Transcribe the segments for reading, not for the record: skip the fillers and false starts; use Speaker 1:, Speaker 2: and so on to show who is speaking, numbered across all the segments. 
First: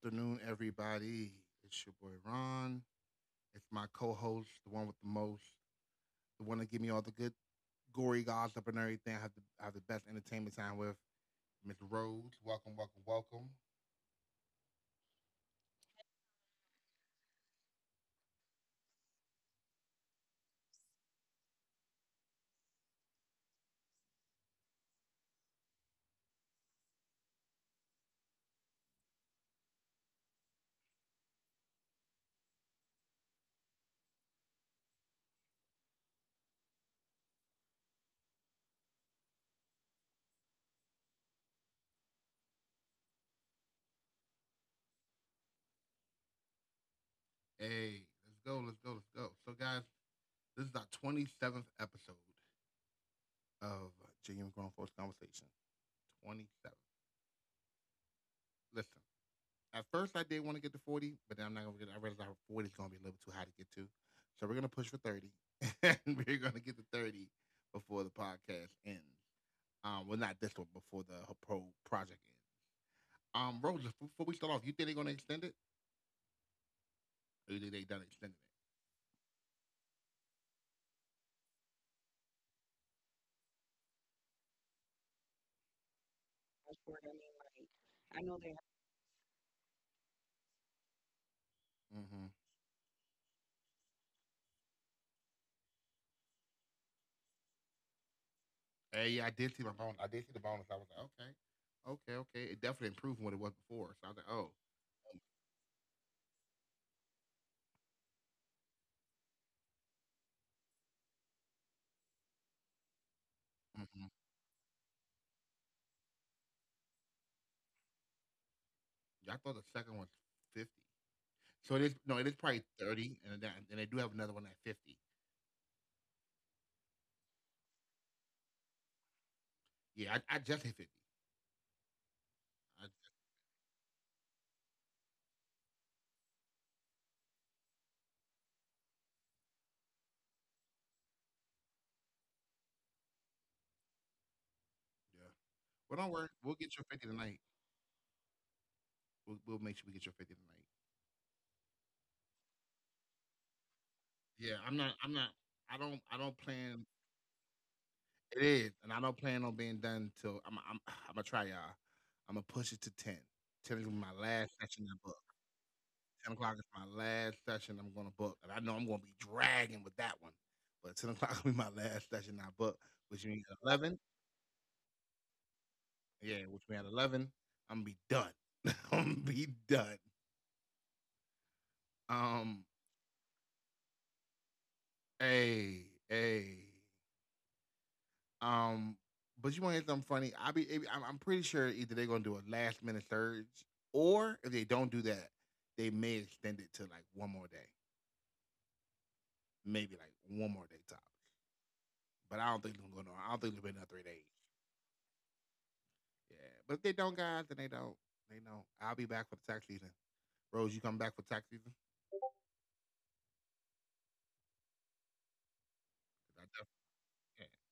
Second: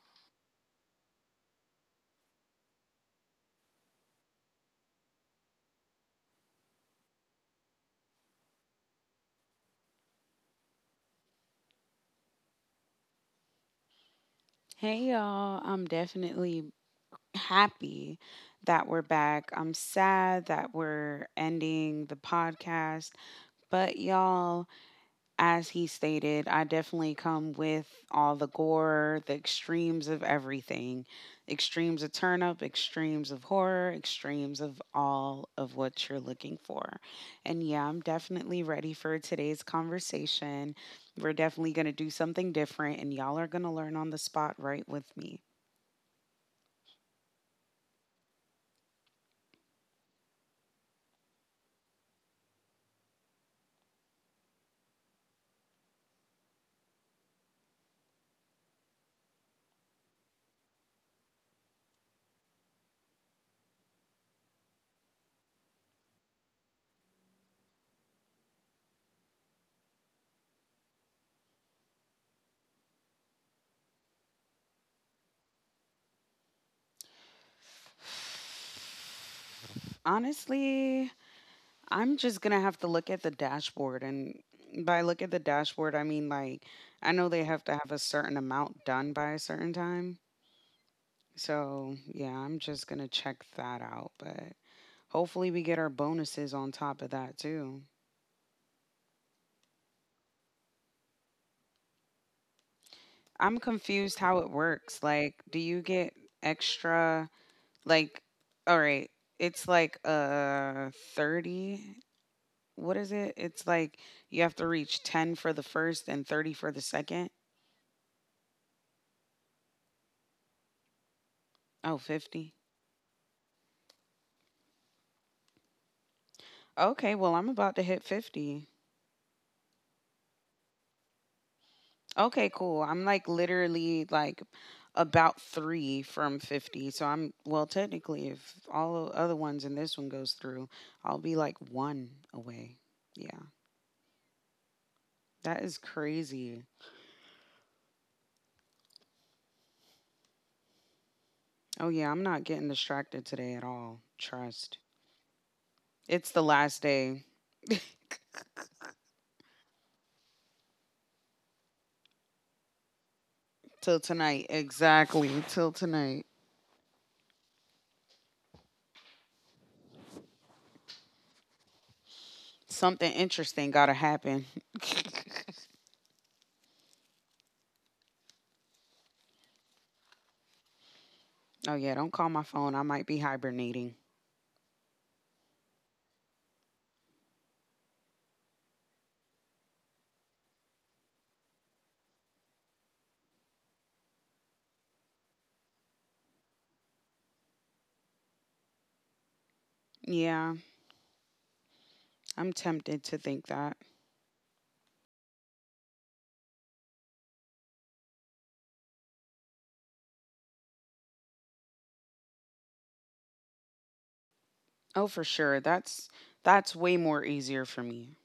Speaker 1: afternoon, everybody. It's your boy Ron. It's my co-host, the one with the most, the one that give me all the good gory gossip and everything. I have the best entertainment time with Miss Rhodes. Welcome, welcome, welcome.
Speaker 2: Hey y'all, I'm definitely happy that we're back. I'm sad that we're ending the podcast, but y'all, as he stated, I definitely come with all the gore, the extremes of everything, extremes of turn up, extremes of horror, extremes of all of what you're looking for. And yeah, I'm definitely ready for today's conversation. We're definitely going to do something different, and y'all are going to learn on the spot right with me.
Speaker 1: Hey, let's go, let's go, let's go. So, guys, this is our 27th episode of Genuine Grown Folks Conversation. 27. Listen, at first, I did want to get to 40, but then I'm not going to get it. I realized 40 is going to be a little too high to get to. So we're going to push for 30. And we're going to get to 30 before the podcast ends. Well, not this one, before the project ends. Rose, before we start off, you think they're going to extend it? Or you think they done extending
Speaker 2: Honestly, I'm just gonna have to look at the dashboard, and by look at the dashboard, I mean like I know they have to have a certain amount done by a certain time. So
Speaker 1: it?
Speaker 2: yeah,
Speaker 1: Mm-hmm.
Speaker 2: I'm just gonna check that out, but hopefully we get our bonuses on top of that too.
Speaker 1: Hey, yeah, I did see my bonus. I did see the bonus. I was like, okay, okay, okay. It definitely improved from what it
Speaker 2: I'm
Speaker 1: was before.
Speaker 2: confused
Speaker 1: So I was
Speaker 2: how
Speaker 1: like,
Speaker 2: it
Speaker 1: oh,
Speaker 2: works. Like, do you get extra, like, all right, it's like 30. What is it? It's like
Speaker 1: mm-hmm.
Speaker 2: you have to reach 10 for the first and 30 for the second.
Speaker 1: I thought the second one's 50. So
Speaker 2: Oh,
Speaker 1: it is, no, it is
Speaker 2: 50.
Speaker 1: probably 30. And they do have another one at 50.
Speaker 2: Okay, well, I'm about to hit 50.
Speaker 1: Yeah, I just hit 50.
Speaker 2: Okay, cool.
Speaker 1: I
Speaker 2: I'm
Speaker 1: just,
Speaker 2: like literally like about 3 from 50. So I'm, well, technically if all the other ones and this one goes through, I'll be like 1 away. Yeah.
Speaker 1: Yeah.
Speaker 2: That is
Speaker 1: Well, don't worry.
Speaker 2: crazy.
Speaker 1: We'll get your 50 tonight. We'll make sure we get your 50 tonight.
Speaker 2: Oh yeah, I'm not getting distracted today at all.
Speaker 1: Yeah,
Speaker 2: Trust.
Speaker 1: I'm not. I'm not. I don't. I
Speaker 2: It's the
Speaker 1: don't
Speaker 2: last
Speaker 1: plan.
Speaker 2: day
Speaker 1: It is, and I don't plan on being done till I'm. I'm. I'm gonna try y'all. I'm gonna push it to 10. 10 is
Speaker 2: till
Speaker 1: my
Speaker 2: tonight.
Speaker 1: last session I book.
Speaker 2: Exactly, till tonight.
Speaker 1: 10 o'clock is my last session I'm gonna book, and I know I'm gonna be dragging with that one. But 10 o'clock will be my last session I book,
Speaker 2: Something
Speaker 1: which means at
Speaker 2: interesting gotta
Speaker 1: 11.
Speaker 2: happen.
Speaker 1: Yeah, which means at 11, I'm gonna be done. I'm gonna be done.
Speaker 2: Oh yeah, don't call my phone. I
Speaker 1: Um,
Speaker 2: might be hibernating.
Speaker 1: Hey, hey. Um, but you want to hear something funny? I be, it- I'm pretty sure either they're gonna do a last minute surge, or if they don't do that, they may extend it to like one more day, maybe like
Speaker 2: Yeah,
Speaker 1: one more day top.
Speaker 2: I'm
Speaker 1: But I don't
Speaker 2: tempted
Speaker 1: think
Speaker 2: to
Speaker 1: they're
Speaker 2: think
Speaker 1: gonna. I
Speaker 2: that.
Speaker 1: don't think they'll be another 3 days. Yeah, but if they don't, guys, then they don't. They don't. I'll be back for the tax season. Rose, you come back for tax season?
Speaker 2: Oh, for sure. That's way
Speaker 1: 'Cause I
Speaker 2: more easier for me.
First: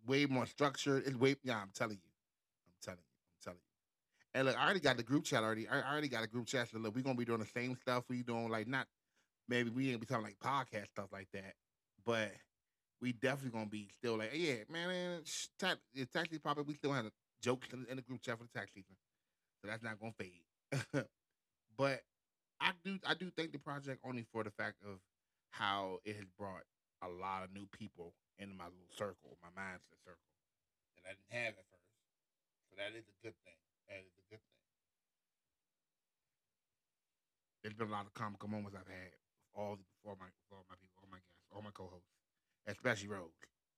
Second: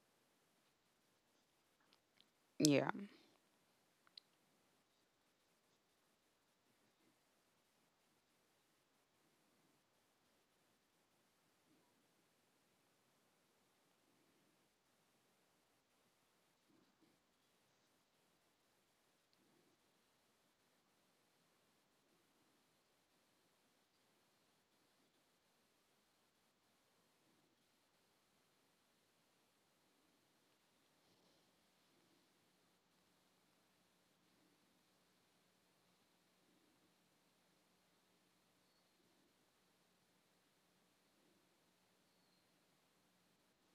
Speaker 1: definitely can. Way more structured. It's way. Yeah, I'm telling you. I'm
Speaker 2: Yeah,
Speaker 1: telling you. I'm telling you. And look, I already got the group chat already. I already got a group chat. So look, we're gonna be doing the same stuff we doing, like not maybe we ain't be talking like podcast stuff like that, but we definitely gonna be still like, yeah, man, tax, it's tax season popping. We still have jokes in the group chat for the tax season, so that's not gonna fade. But I do thank the project only for the fact of how it has brought a lot of new people into my little circle, my mindset circle that I didn't have at first. So that is a good thing. That is a good thing. There's been a lot of comical moments I've had with all the, with all my people, all my guests, all my co-hosts, especially Rose,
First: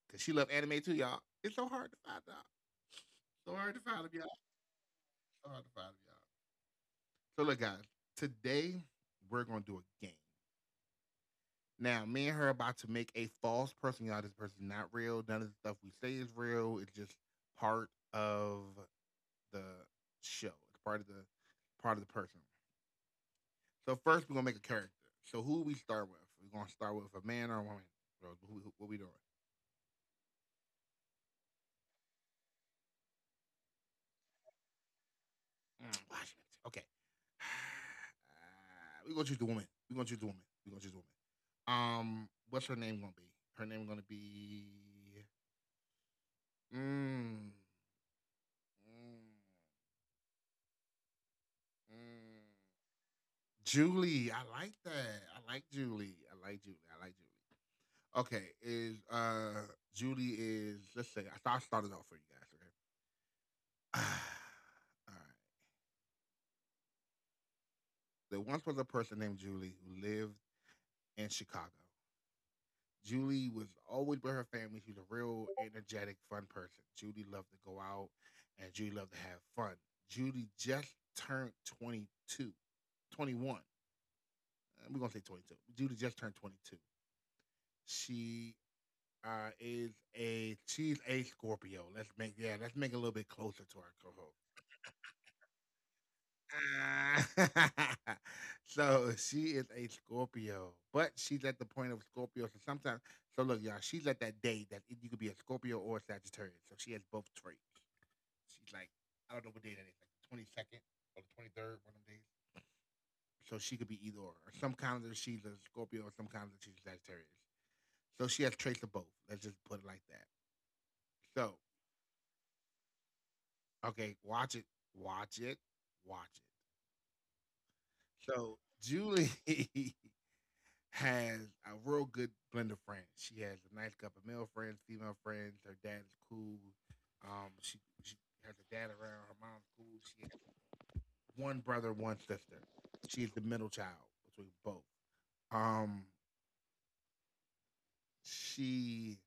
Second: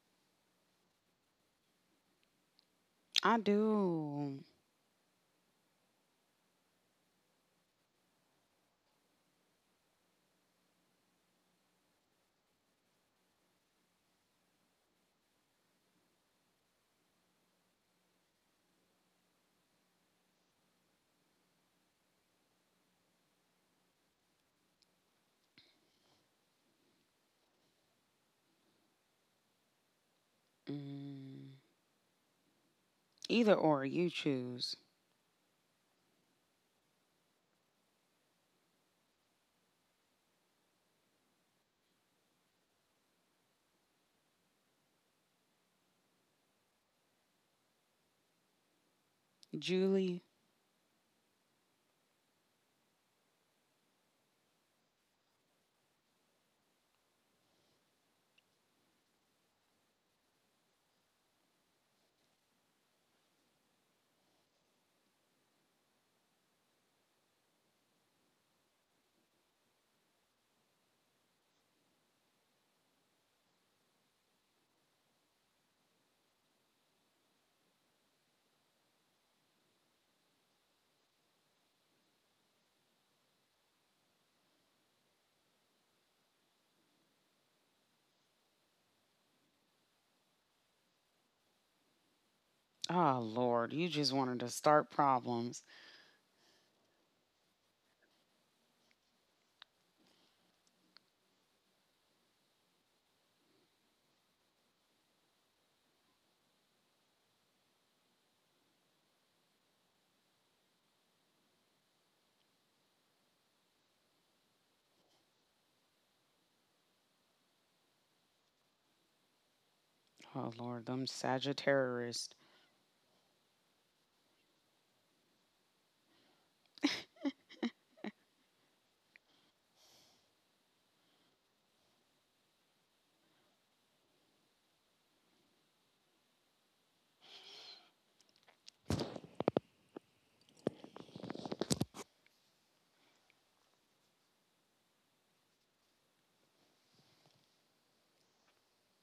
Speaker 1: because she loved anime too, y'all. It's so hard to find out.
Speaker 2: I
Speaker 1: So hard to find them, y'all.
Speaker 2: do.
Speaker 1: So hard to find them, y'all. So look, guys, today we're gonna do a game. Now, me and her are about to make a false person, y'all. This person's not real. None of the stuff we say is real. It's just part of the show. It's part of the person. So first, we're gonna make a character. So who we start with? We're gonna start with a man or a woman. Bro, who, what are we doing?
Speaker 2: Mm, either or, you choose.
Speaker 1: Mm, Okay. We're gonna choose the woman. We're gonna choose the woman. We're gonna choose the woman. What's her name gonna be? Her name gonna be. Mm, mm,
Speaker 2: Julie.
Speaker 1: mm. Julie. I like that. I like Julie. I like Julie. I like Julie. Okay, is Julie is let's say I thought I started off for you guys, okay? All right. There once was a person named Julie who lived in Chicago. Julie was always with her family. She was a real energetic, fun person. Julie loved to go out and Julie loved to have fun. Julie just turned 2221. We're going to say 22. Julie just turned 22. She uh, is she's a Scorpio. Yeah, let's make it a little bit
Speaker 2: Oh
Speaker 1: closer to
Speaker 2: Lord,
Speaker 1: our
Speaker 2: you just
Speaker 1: co-host.
Speaker 2: wanted to start problems.
Speaker 1: Ah. So she is a Scorpio, but she's at the point of Scorpio. So sometimes, so look, y'all, she's at that day that you could be a Scorpio or a Sagittarius. So she has both traits. She's like, I don't know what day that is, like the 22nd or the 23rd, one of them days. So she could be either or. Or some calendar she's a Scorpio, or some calendar she's a Sagittarius. So she has traits of both. Let's just put it like that.
Speaker 2: Oh Lord, them
Speaker 1: So,
Speaker 2: Sagittarius.
Speaker 1: okay, watch it, watch it, watch it. So Julie has a real good blend of friends. She has a nice couple of male friends, female friends. Her dad is cool. She has a dad around. Her mom's cool. She has one brother, one sister. She is the middle child between both. Um, she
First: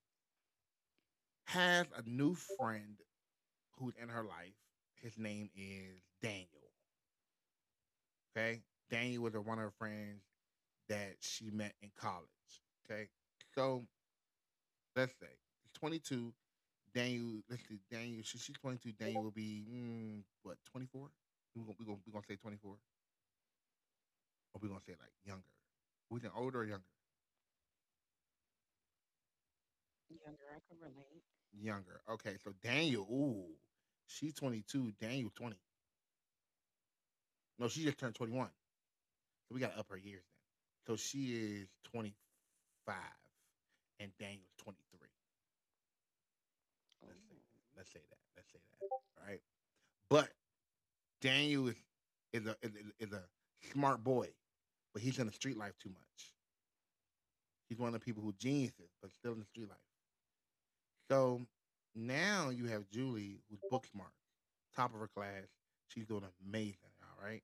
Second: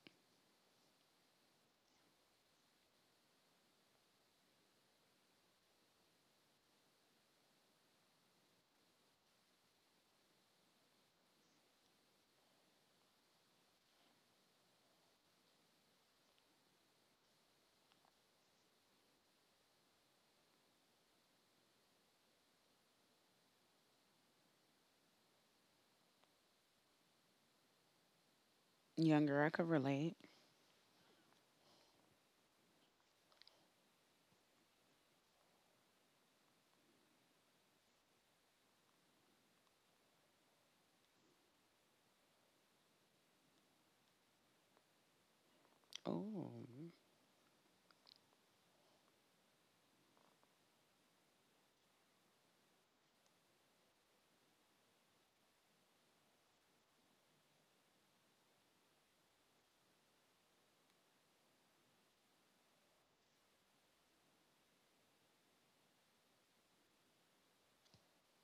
Speaker 1: has a new friend who's in her life. His name is Daniel. Okay, Daniel was one of her friends that she met in college. Okay, so let's say 22. Daniel, let's see, Daniel, she's 22. Daniel will be, what, 24? We gonna to say 24? Or we're going to say like younger? We think older or younger?
Speaker 2: Younger, I could relate.
Speaker 1: Younger. Okay, so Daniel, ooh, she's 22. Daniel, 20. No, she just turned 21. So we got to up her years then. So she is 25 and Daniel's 23.
Speaker 2: Oh.
Speaker 1: Let's, oh. say, let's say that. Let's say that. All right. But Daniel is, is, a, is, is a smart boy, but he's in the street life too much. She's one of the people who geniuses, but still in the street life. So now you have Julie, who's book smart, top of her class. She's doing amazing. All right.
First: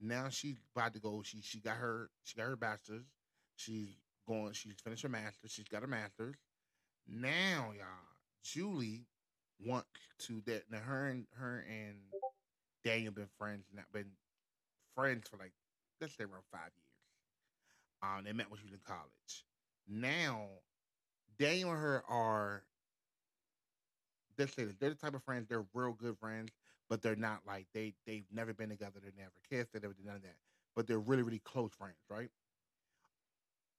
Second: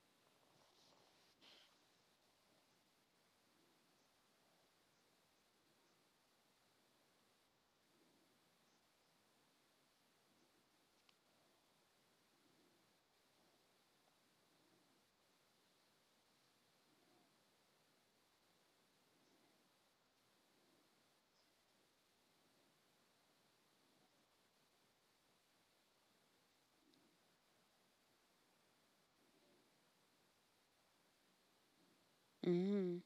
Speaker 1: Now she's about to go. She got her bachelor's. She's going. She's finished her master's. She's got her master's. Now, y'all, Julie wants to that. Now her and Daniel been friends. Not been friends for like let's say around 5 years. They met when she was in college. Now Daniel and her are. Let's say this: they're the type of friends. They're real good friends, but they're not like they've never been together. They never kissed. They never did none of that. But they're really really close friends, right?
Speaker 2: Mm.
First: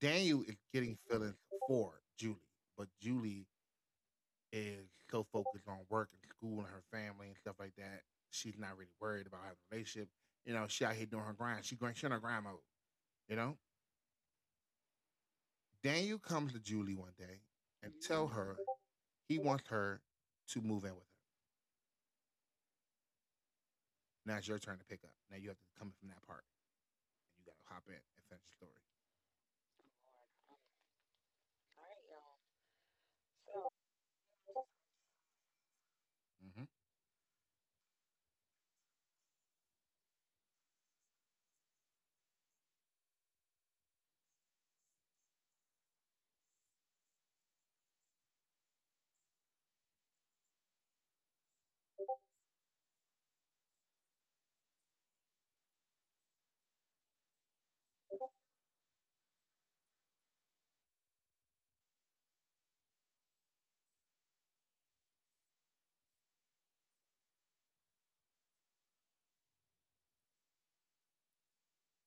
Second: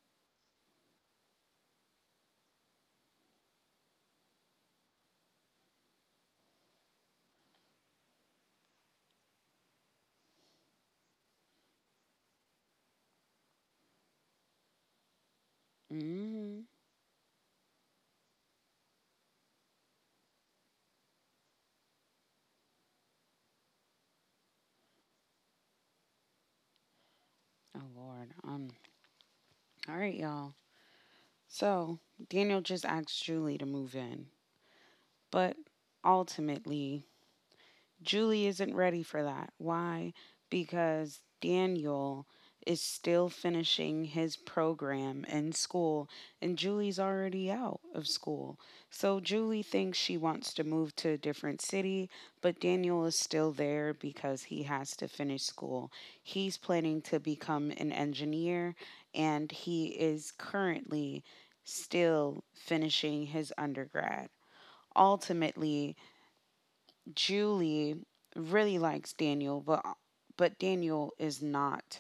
Speaker 1: Daniel is getting feelings for Julie, but Julie is so focused on work and school and her family and stuff like that. She's not really worried about having a relationship. She out here doing her grind. She grind. She on her grind mode. You know, Daniel comes to
Speaker 2: Mm.
Speaker 1: Julie one day and tell her he wants her to move in with her. Now it's your turn to pick up. Now you have to come in from that part. And you gotta hop
Speaker 2: Oh
Speaker 1: in and
Speaker 2: Lord.
Speaker 1: finish the story.
Speaker 2: All right, y'all. So Daniel just asked Julie to move in, but
Speaker 1: Mm-hmm.
Speaker 2: ultimately Julie isn't ready for that. Why? Because Daniel is still finishing his program in school and Julie's already out of school. So Julie thinks she wants to move to a different city, but Daniel is still there because he has to finish school. He's planning to become an engineer and he is currently still finishing his undergrad. Ultimately, Julie really likes Daniel, but Daniel is not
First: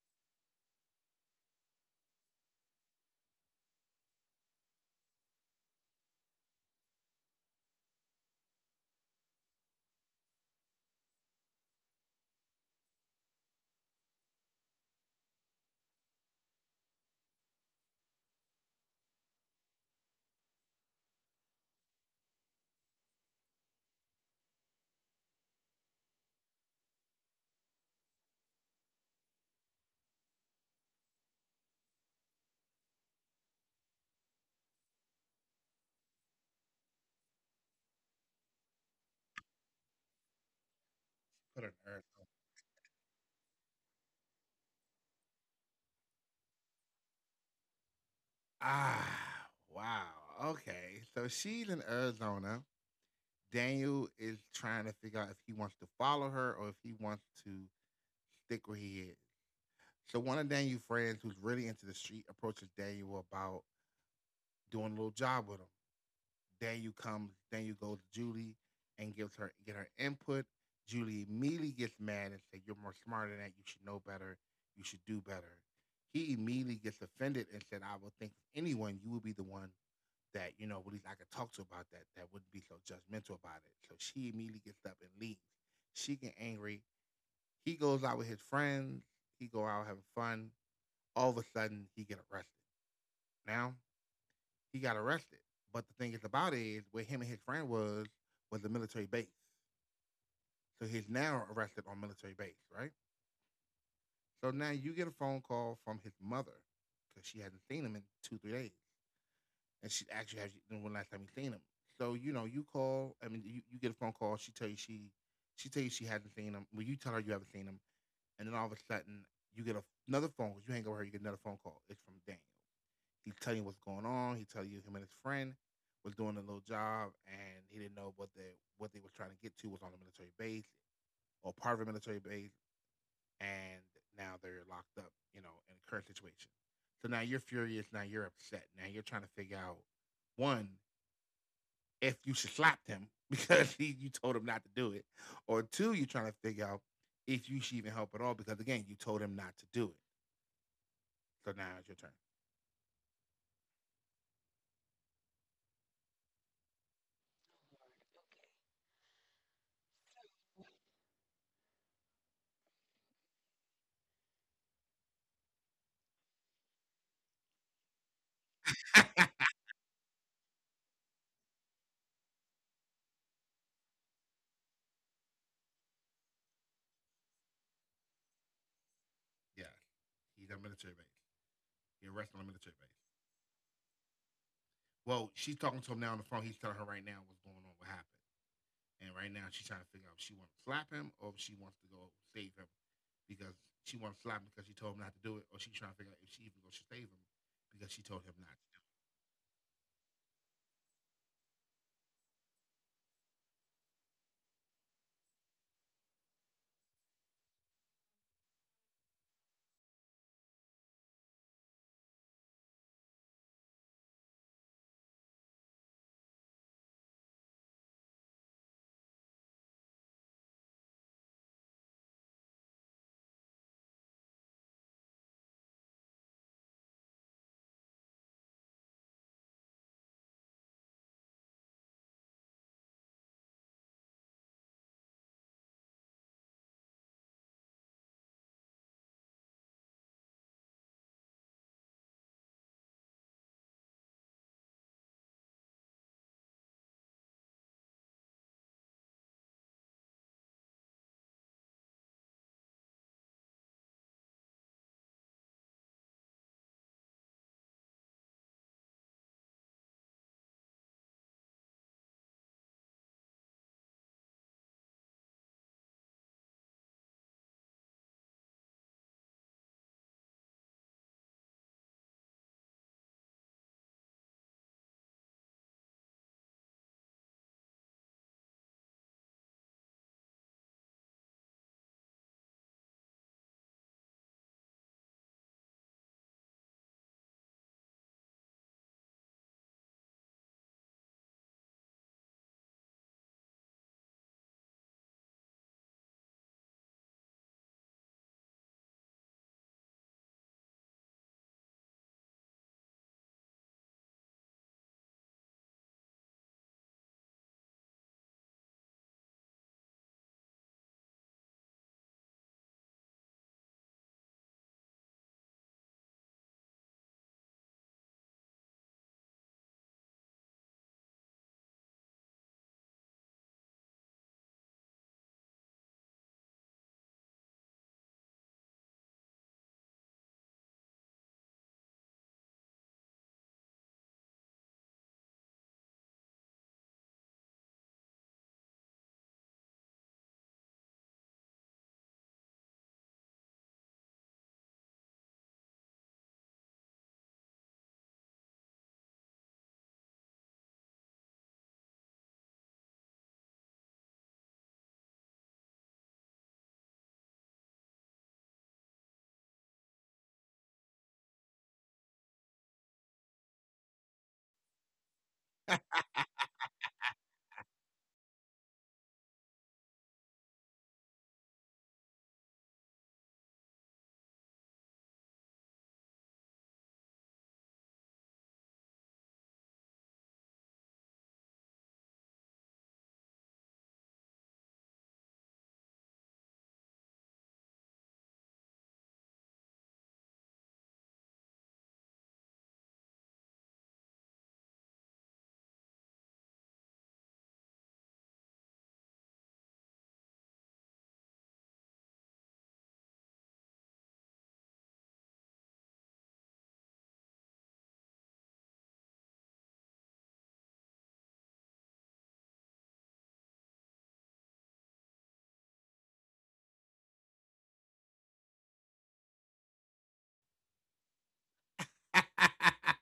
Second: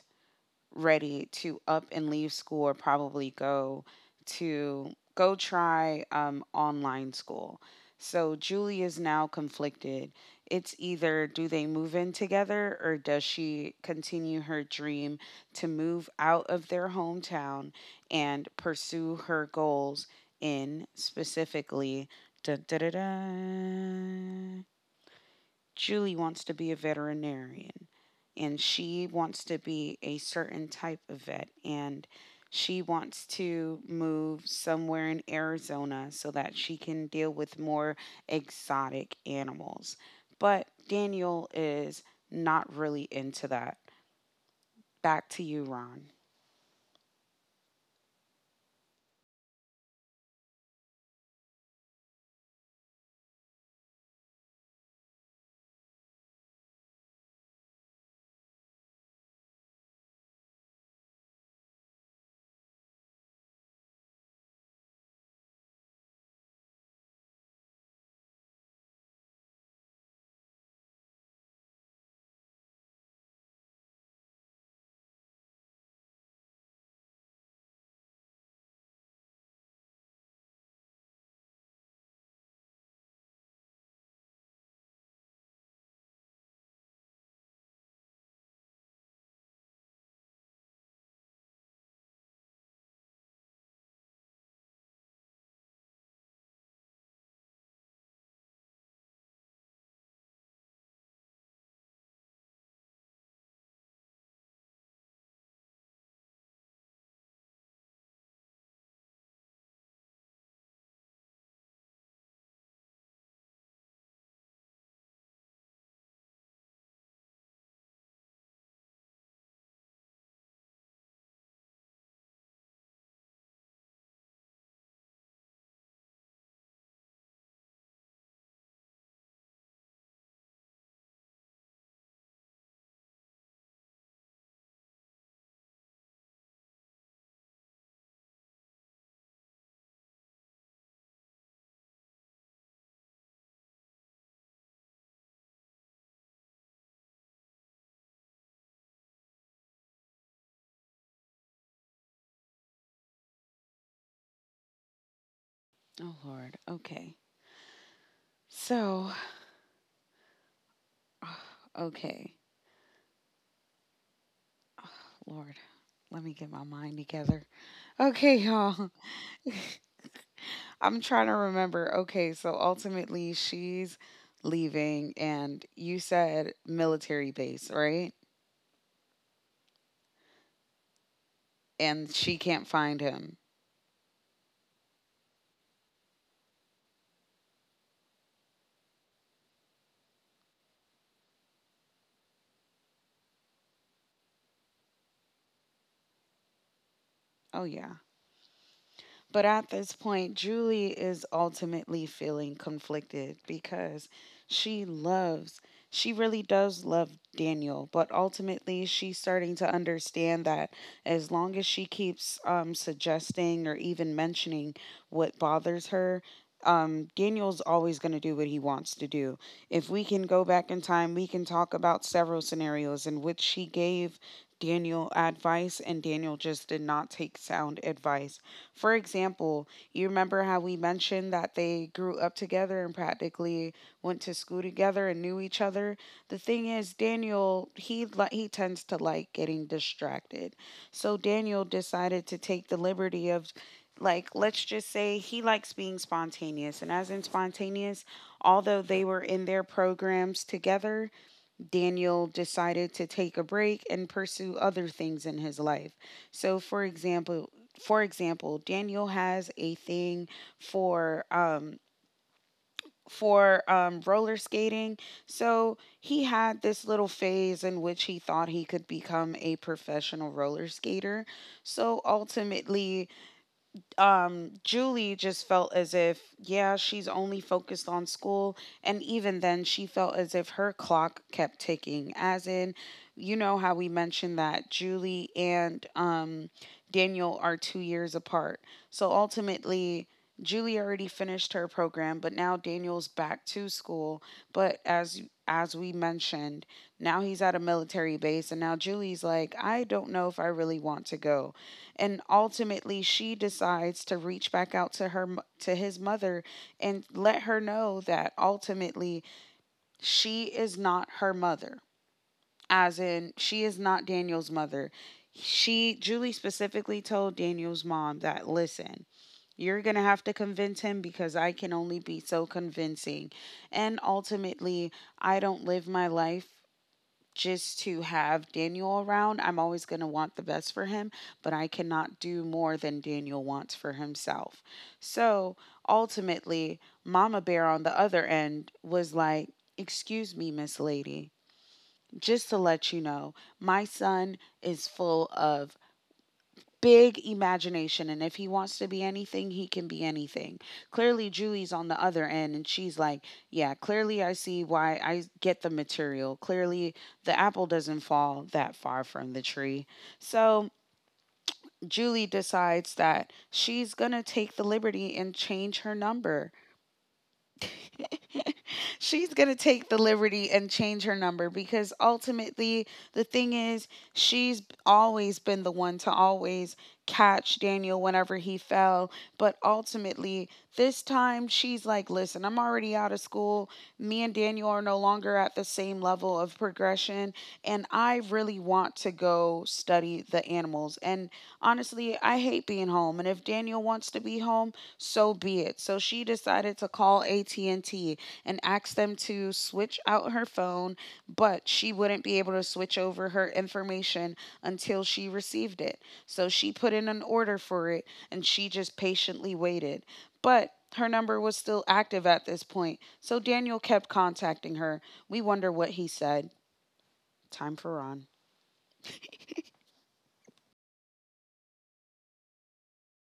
Speaker 2: ready to up and leave school, or probably go to go try online school. So Julie is now conflicted. It's either do they move in together or does she continue her dream to move out of their hometown and pursue her goals, in specifically, da da da da, Julie wants to be a veterinarian and she wants to be a certain type of vet, and she wants to move somewhere in Arizona so that she can deal with more exotic animals. But Daniel
Speaker 1: Put her in
Speaker 2: is
Speaker 1: Arizona.
Speaker 2: not really into that. Back to you, Ron.
Speaker 1: Ah, wow. Okay, so she's in Arizona. Daniel is trying to figure out if he wants to follow her or if he wants to stick where he is. So one of Daniel's friends, who's really into the street, approaches Daniel about doing a little job with him. Then you go to Julie and gives her get her input. Julie immediately gets mad and said, "You're more smarter than that. You should know better. You should do better." He immediately gets offended and said, "I would think anyone you would be the one that at least I could talk to about that. That wouldn't be so judgmental about it." So she immediately gets up and leaves. She get angry. He goes out with his friends. He go out having fun. All of a sudden, he get arrested. Now he got arrested. But the thing is about it is where him and his friend was a military base. So he's now arrested on military base, right? So now you get a phone call from his mother because she hasn't seen him in 2, 3 days, and she actually has when last time you seen him. So you know you call. I mean you get a phone call. She tell you she hasn't seen him. Well, you tell her you haven't seen him, and then all of a sudden you get another phone. You hang over her. You get another phone call. It's from Dan. He tell you what's going on. He tell you him and his friend was doing a little job, and he didn't know what they were trying to get to was on a military base or part of a military base, and now they're locked up, in a current situation. So now you're furious. Now you're upset. Now you're trying to figure out one, if you should slap him because you told him not to do it, or two, you're trying to figure out if you should even help at all because again, you told him not to do it. So now it's your turn.
Speaker 2: Oh, Lord. Okay. So, okay. Lord, let me get my mind together. Okay, y'all. I'm trying to remember. Okay, so ultimately she's leaving, and you said military base, right?
Speaker 1: Yeah, he's on military base. He
Speaker 2: And she
Speaker 1: arrested on
Speaker 2: can't
Speaker 1: military base.
Speaker 2: find him.
Speaker 1: Well, she's talking to him now on the phone. He's telling her right now what's going on, what happened. And right now she's trying to figure out if she wants to slap him or if she wants to go save him because she wants to slap him because she told him not to do it, or she's trying to figure out if she even goes to save him
Speaker 2: Oh,
Speaker 1: because
Speaker 2: yeah.
Speaker 1: she told him not to do
Speaker 2: But at this point, Julie is ultimately feeling conflicted because she loves, she really does love Daniel, but ultimately she's starting to understand that as long as she keeps suggesting or even mentioning what bothers her, Daniel's always going to do what he wants to do. If we can go back in time, we can talk about several scenarios in which she gave Daniel advice and Daniel just did not take sound advice. For example, you remember how we mentioned that they grew up together and practically went to school together and knew each other. The thing is, Daniel, he tends to like getting distracted. So Daniel decided to take the liberty of, like, let's just say he likes being spontaneous, and as in spontaneous, although they were in their programs together, Daniel decided to take a break and pursue other things in his life. So, for example, Daniel has a thing for um for roller skating. So, he had this little phase in which he thought he could become a professional roller skater. So, ultimately, Julie just felt as if, yeah, she's only focused on school. And even then, she felt as if her clock kept ticking. As in, you know how we mentioned that Julie and Daniel are 2 years apart. So ultimately, Julie already finished her program, but now Daniel's back to school. But as we mentioned, now he's at a military base, and now Julie's like, I don't know if I really want to go. And ultimately she decides to reach back out to her to his mother and let her know that ultimately she is not her mother, as in she is not Daniel's mother. She, Julie, specifically told Daniel's mom that, listen, you're going to have to convince him because I can only be so convincing, and ultimately I don't live my life just to have Daniel around. I'm always going to want the best for him, but I cannot do more than Daniel wants for himself. So ultimately, Mama Bear on the other end was like, excuse me, Miss Lady, just to let you know, my son is full of big imagination, and if he wants to be anything he can be anything. Clearly Julie's on the other end and she's like, yeah, clearly I see why I get the material. Clearly the apple doesn't fall that far from the tree. So Julie decides that she's going to take the liberty and change her number. She's going to take the liberty and change her number because ultimately the thing is she's always been the one to always catch Daniel whenever he fell. But ultimately, this time she's like, listen, I'm already out of school. Me and Daniel are no longer at the same level of progression and I really want to go study the animals. And honestly, I hate being home. And if Daniel wants to be home, so be it. So she decided to call AT&T and T and ask them to switch out her phone, but she wouldn't be able to switch over her information until she received it. So she put in an order for it and she just patiently waited. But her number was still active at this point. So Daniel kept contacting her. We wonder what he said. Time for Ron.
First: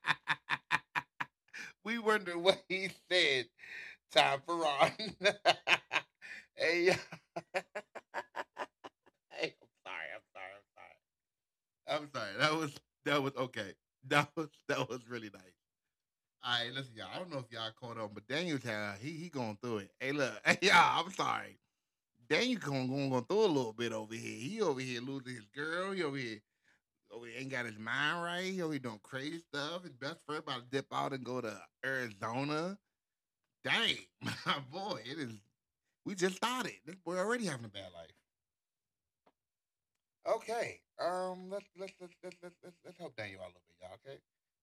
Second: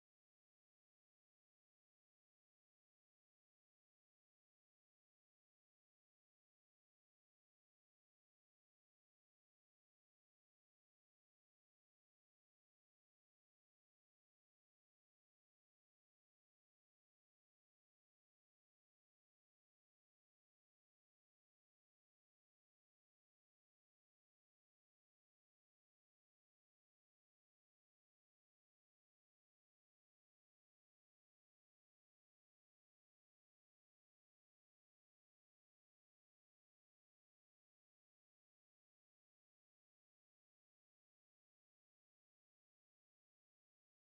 Speaker 1: it. We wonder what he said, Tom Ferron. Hey, hey, I'm sorry, I'm sorry, I'm sorry. I'm sorry. That was okay. That was really nice. All right, listen, y'all. I don't know if y'all caught on, but Daniel, he going through it. Hey, look, hey, y'all. I'm sorry, Daniel going through a little bit over here. He over here losing his girl. He over here ain't got his mind right. He over here doing crazy stuff. His best friend about to dip out and go to Arizona. Dang, my boy, it is. We just started. This boy already having a bad life. Okay, let's help Daniel out a little bit, y'all. Okay,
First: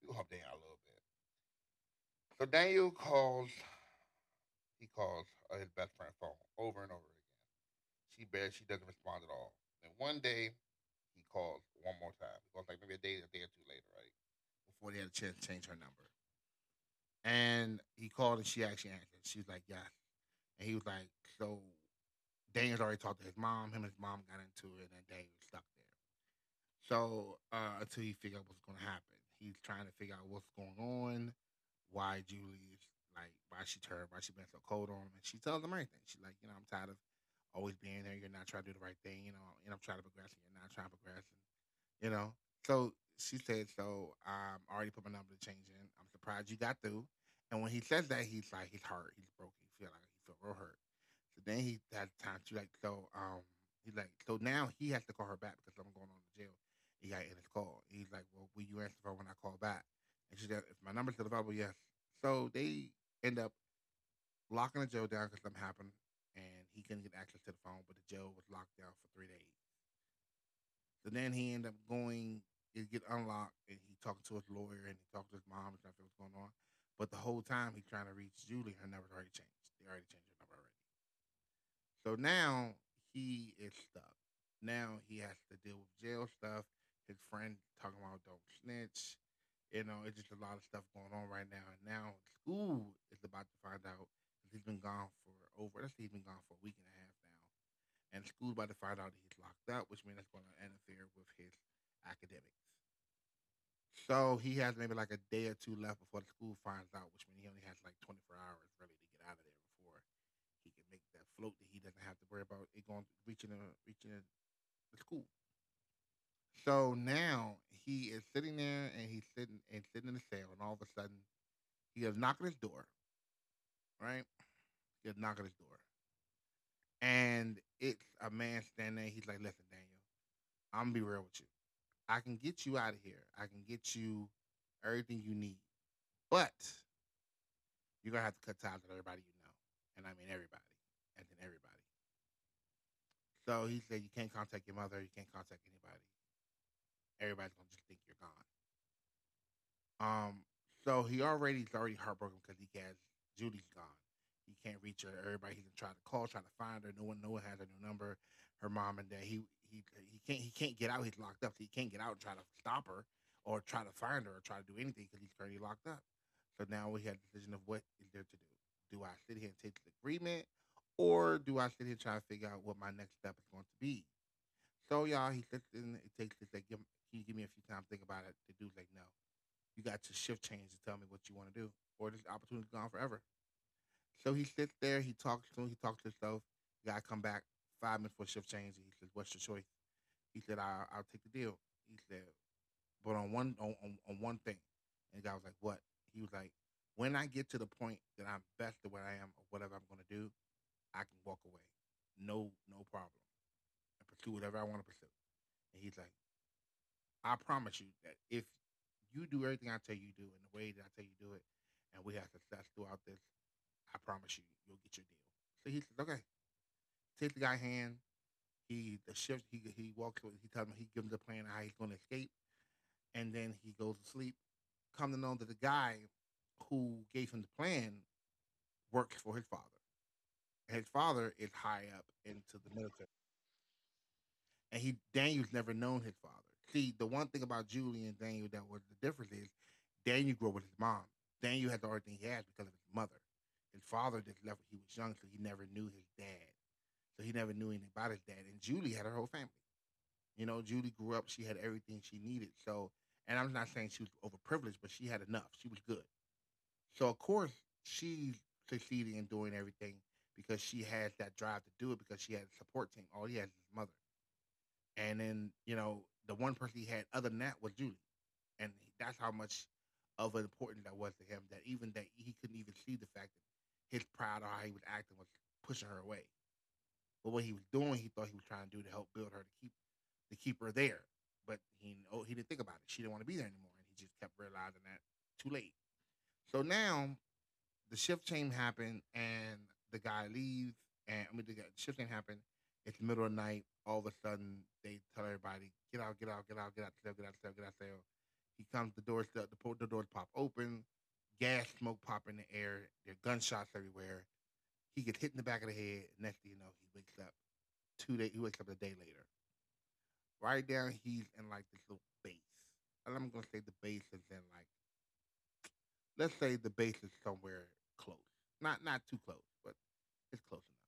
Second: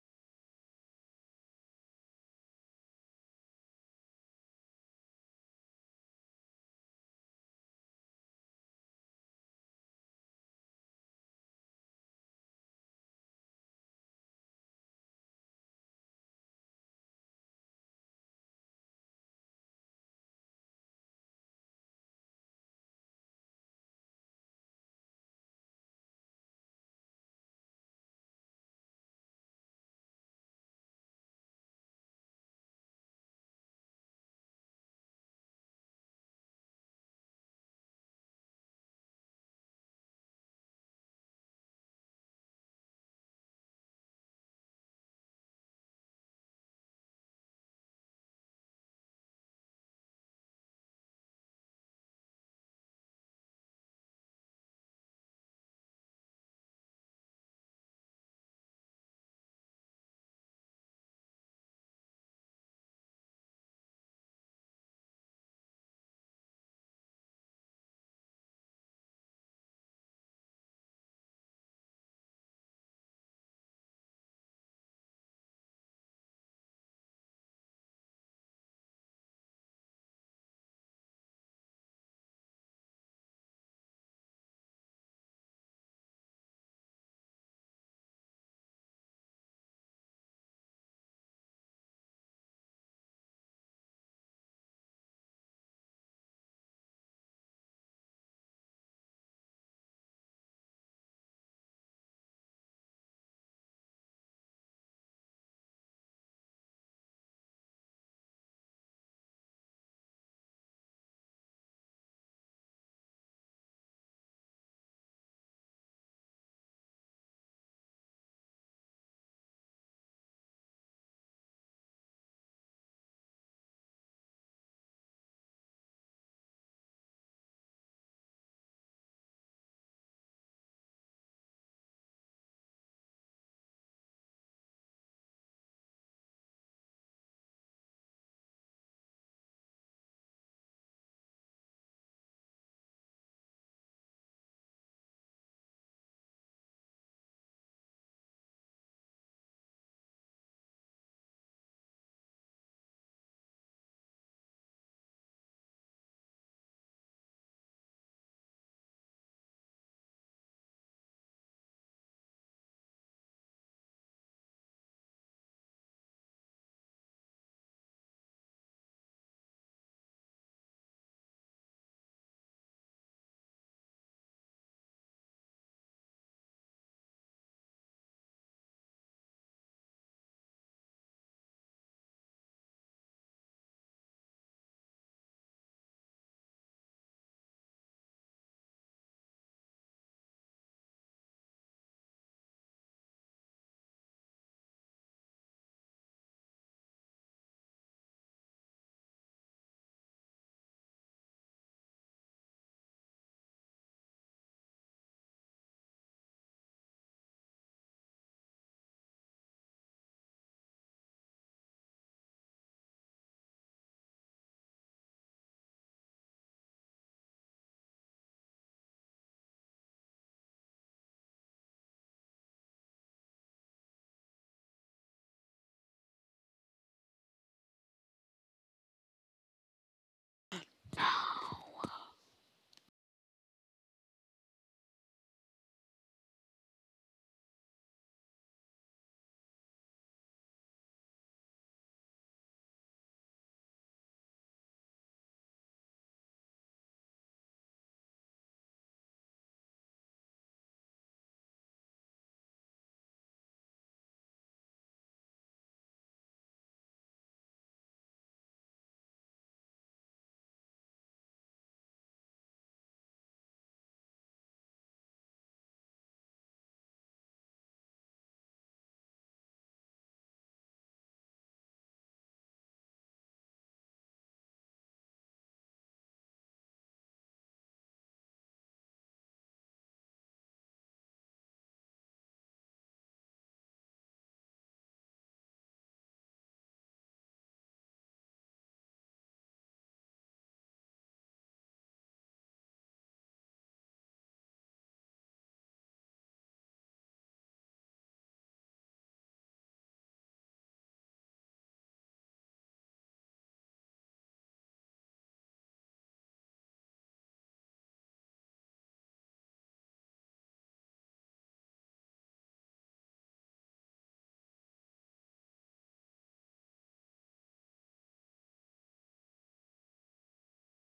Speaker 1: we help Daniel out a little bit. So Daniel calls. He calls his best friend's phone over and over again. She bears, she doesn't respond at all. Then one day, he calls one more time. He calls like maybe a day or two later, right? Before they had a chance to change her number. And he called and she actually answered. She was like, "Yeah." And he was like, so Daniel's already talked to his mom. Him and his mom got into it, and Daniel was stuck there. So until he figured out what's going to happen, he's trying to figure out what's going on, why Julie's, like, why she turned, why she been so cold on him. And she tells him everything. She's like, you know, I'm tired of always being there. You're not trying to do the right thing, you know, and I'm trying to progress and you're not trying to progress, and, you know. So she said, I already put my number to change in. I'm surprised you got through. And when he says that, he's like, he's hurt. He's broken. He feel like he feel real hurt. So then he had time to like, he's like, so now he has to call her back because I'm going on to jail. He got in his call. He's like, well, will you answer for when I call back? And she said, if my number's still available, yes. So they end up locking the jail down because something happened and he couldn't get access to the phone, but the jail was locked down for 3 days. So then he ended up going, it get unlocked, and he talked to his lawyer and he talked to his mom and trying to figure what's going on. But the whole time he's trying to reach Julie, her number's already changed. They already changed her number already. So now he is stuck. Now he has to deal with jail stuff. His friend talking about don't snitch. You know, it's just a lot of stuff going on right now. And now school is about to find out because 'cause he's been gone for over, let's say he's been gone for a week and a half now. And school's about to find out that he's locked up, which means it's going to interfere with his academics. So he has maybe like a day or two left before the school finds out, which means he only has like 24 hours really to get out of there before he can make that float that he doesn't have to worry about it going reaching a reaching a, the school. So now he is sitting there and he's sitting and sitting in the cell, and all of a sudden you have knock at his door, right? You have knock at his door. And it's a man standing there. He's like, listen, Daniel, I'm gonna be real with you. I can get you out of here. I can get you everything you need. But you're gonna have to cut ties with everybody you know. And I mean everybody. And then everybody. So he said you can't contact your mother, you can't contact anybody. Everybody's gonna just think you're gone. Um, so he already's already heartbroken because he has Judy's gone. He can't reach her. Everybody he's trying to call, trying to find her. No one has her new number. Her mom and dad. He he can't get out. He's locked up. So he can't get out and try to stop her or try to find her or try to do anything because he's currently locked up. So now we have the decision of what is there to do. Do I sit here and take the agreement, or do I sit here and try to figure out what my next step is going to be? So y'all, he sits in. It takes. It's like, Can you give me a few times to think about it?" The dude's like, no. You got your shift change to tell me what you want to do, or this opportunity is gone forever. So he sits there, he talks to him, he talks to himself. You got to come back 5 minutes for shift change. And he says, "What's your choice?" He said, "I'll take the deal." He said, "But on one thing," and the guy was like, "What?" He was like, "When I get to the point that I'm best at what I am or whatever I'm going to do, I can walk away, no problem, and pursue whatever I want to pursue." And he's like, I promise you that if you do everything I tell you do in the way that I tell you do it, and we have success throughout this, I promise you, you'll get your deal. So he says, okay, take the guy hand. He the shift. He walks. He tells him. He gives him the plan how he's going to escape, and then he goes to sleep. Come to know that the guy who gave him the plan works for his father. And his father is high up into the military. And he Daniel's never known his father. See, the one thing about Julie and Daniel that was the difference is Daniel grew up with his mom. Daniel has everything he has because of his mother. His father just left when he was young, so he never knew his dad. So he never knew anything about his dad. And Julie had her whole family. You know, Julie grew up, she had everything she needed. So, and I'm not saying she was overprivileged, but she had enough. She was good. So, of course, she's succeeding in doing everything because she has that drive to do it because she has a support team. All he has is his mother, and then you know the one person he had other than that was Judy, and that's how much of an important that was to him. That even that he couldn't even see the fact that his pride or how he was acting was pushing her away. But what he was doing, he thought he was trying to do to help build her to keep her there. But he, oh, he didn't think about it. She didn't want to be there anymore, and he just kept realizing that too late. So now the shift change happened and the guy leaves, and I mean the shift change happened. It's the middle of the night. All of a sudden, they tell everybody, "Get out! Get out! Get out! Get out! Sale! Get out! Sale! Get out! Sale!" He comes. The doors pop open. Gas, smoke pop in the air. There are gunshots everywhere. He gets hit in the back of the head. Next thing you know, he wakes up 2 days. He wakes up a day later. Right down, he's in like this little base. And I'm gonna say the base is in like let's say the base is somewhere close, not too close, but it's close enough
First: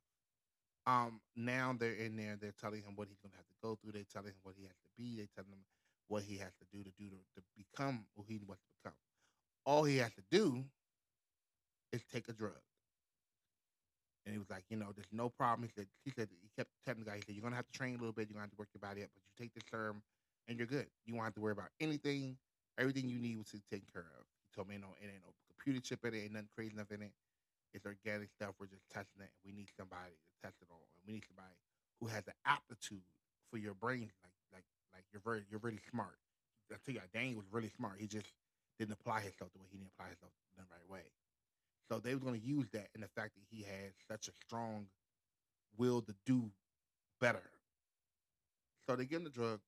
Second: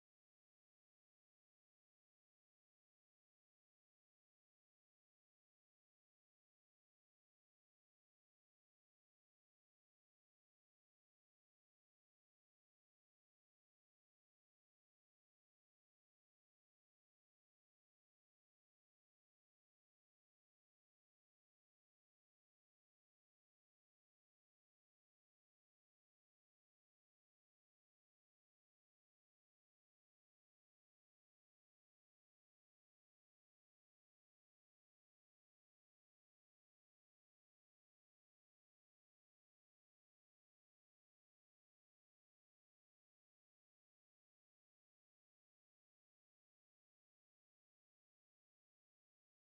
Speaker 1: Um, Now they're in there. They're telling him what he's gonna have to go through. They're telling him what he has to be. They're telling him what he has to do to become who he wants to become. All he has to do is take a drug. And he was like, you know, there's no problem. He kept telling the guy, he said, you're gonna have to train a little bit. You're gonna have to work your body up, but you take this serum, and you're good. You won't have to worry about anything. Everything you need was taken care of. He told me, no, it ain't no computer chip in it, ain't nothing crazy enough in it. It's organic stuff. We're just testing it. We need somebody to test it on, and we need somebody who has the aptitude for your brain. Like you're really smart. I tell you, Daniel was really smart. He just didn't apply himself the right way. So they were going to use that in the fact that he had such a strong will to do better. So they give him the drug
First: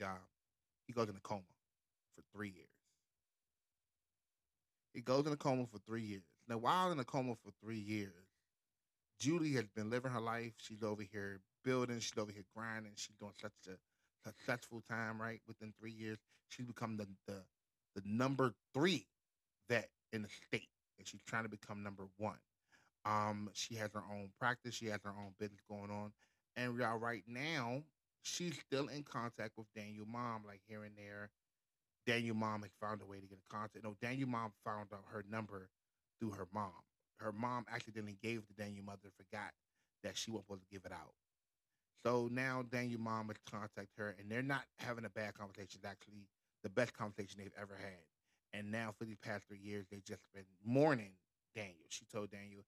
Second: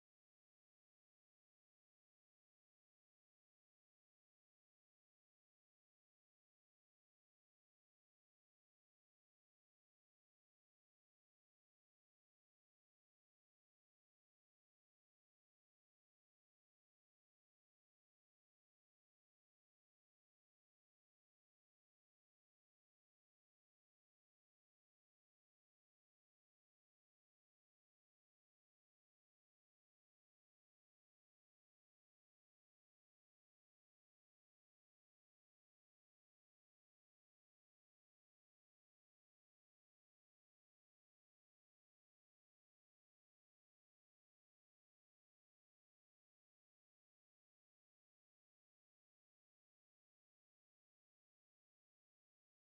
Speaker 1: job. He goes in a coma for 3 years. He goes in a coma for 3 years. Now, while in a coma for 3 years, Julie has been living her life. She's over here building. She's over here grinding. She's doing such a successful time. Right within 3 years, she's become the number three vet in the state, and she's trying to become number one. She has her own practice. She has her own business going on, and we are right now. She's still in contact with Daniel's mom, like here and there. Daniel mom had found a way to get in contact. No, Daniel mom found out her number through her mom. Her mom accidentally gave the Daniel mother, forgot that she wasn't supposed to give it out. So now Daniel mom would contact her, and they're not having a bad conversation. It's actually the best conversation they've ever had. And now for the past 3 years, they've just been mourning Daniel. She told Daniel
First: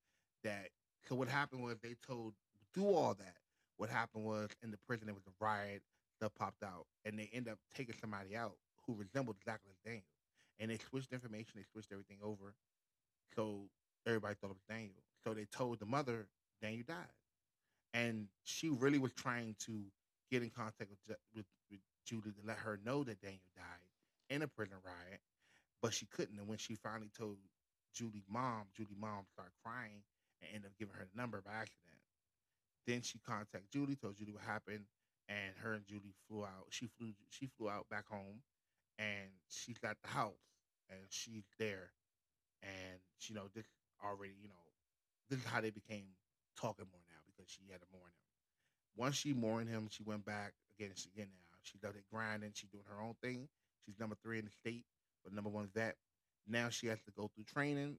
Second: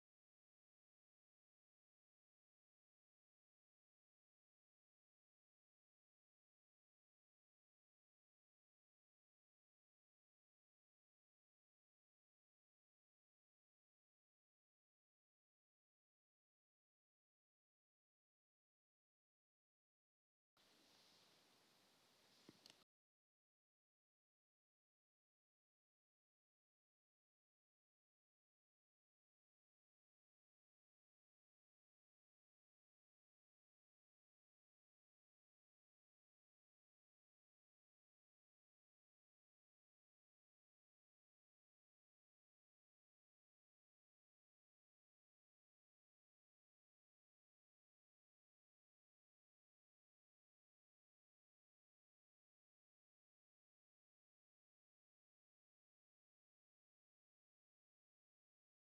Speaker 1: that. So what happened was they told do all that. What happened was in the prison there was a riot. Stuff popped out, and they end up taking somebody out who resembled exactly Daniel. And they switched information. They switched everything over. So everybody thought it was Daniel. So they told the mother Daniel died, and she really was trying to get in contact with Judy to let her know that Daniel died in a prison riot, but she couldn't. And when she finally told Judy's mom started crying and ended up giving her the number by accident. Then she contacted Judy, told Judy what happened, and her and Judy flew out. She flew out back home, and she got the house, and she's there, and you know this already, you know this is how they became talking more now because she had a morning. Once she mourned him, she went back again. She again now. She does it grinding. She's doing her own thing. She's number three in the state, but number one's that. Now she has to go through training,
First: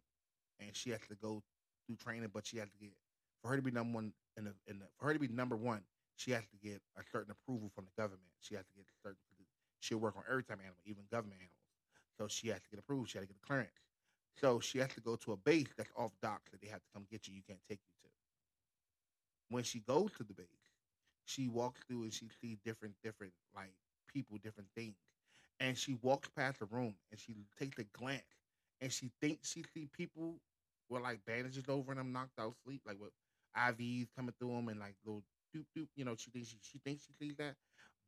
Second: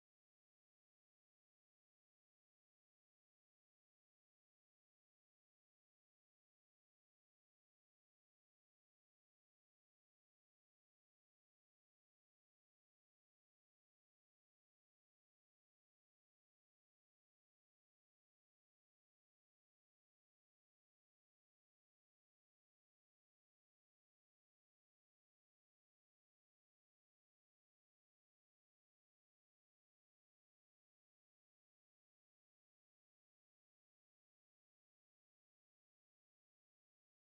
Speaker 1: and she has to go through training, but she has to get, for her to be number one in the for her to be number one, she has to get a certain approval from the government. She has to get a certain. She'll work on every type of animal, even government animals. So she has to get approved. She has to get a clearance. So she has to go to a base that's off docs that they have to come get you. You can't take you to when she goes to the base, she walks through and she sees different like people, different things. And she walks past the room and she takes a glance and she thinks she sees people with like bandages over and them knocked out sleep, like with IVs coming through them and like little doop doop. You know, she thinks she sees that,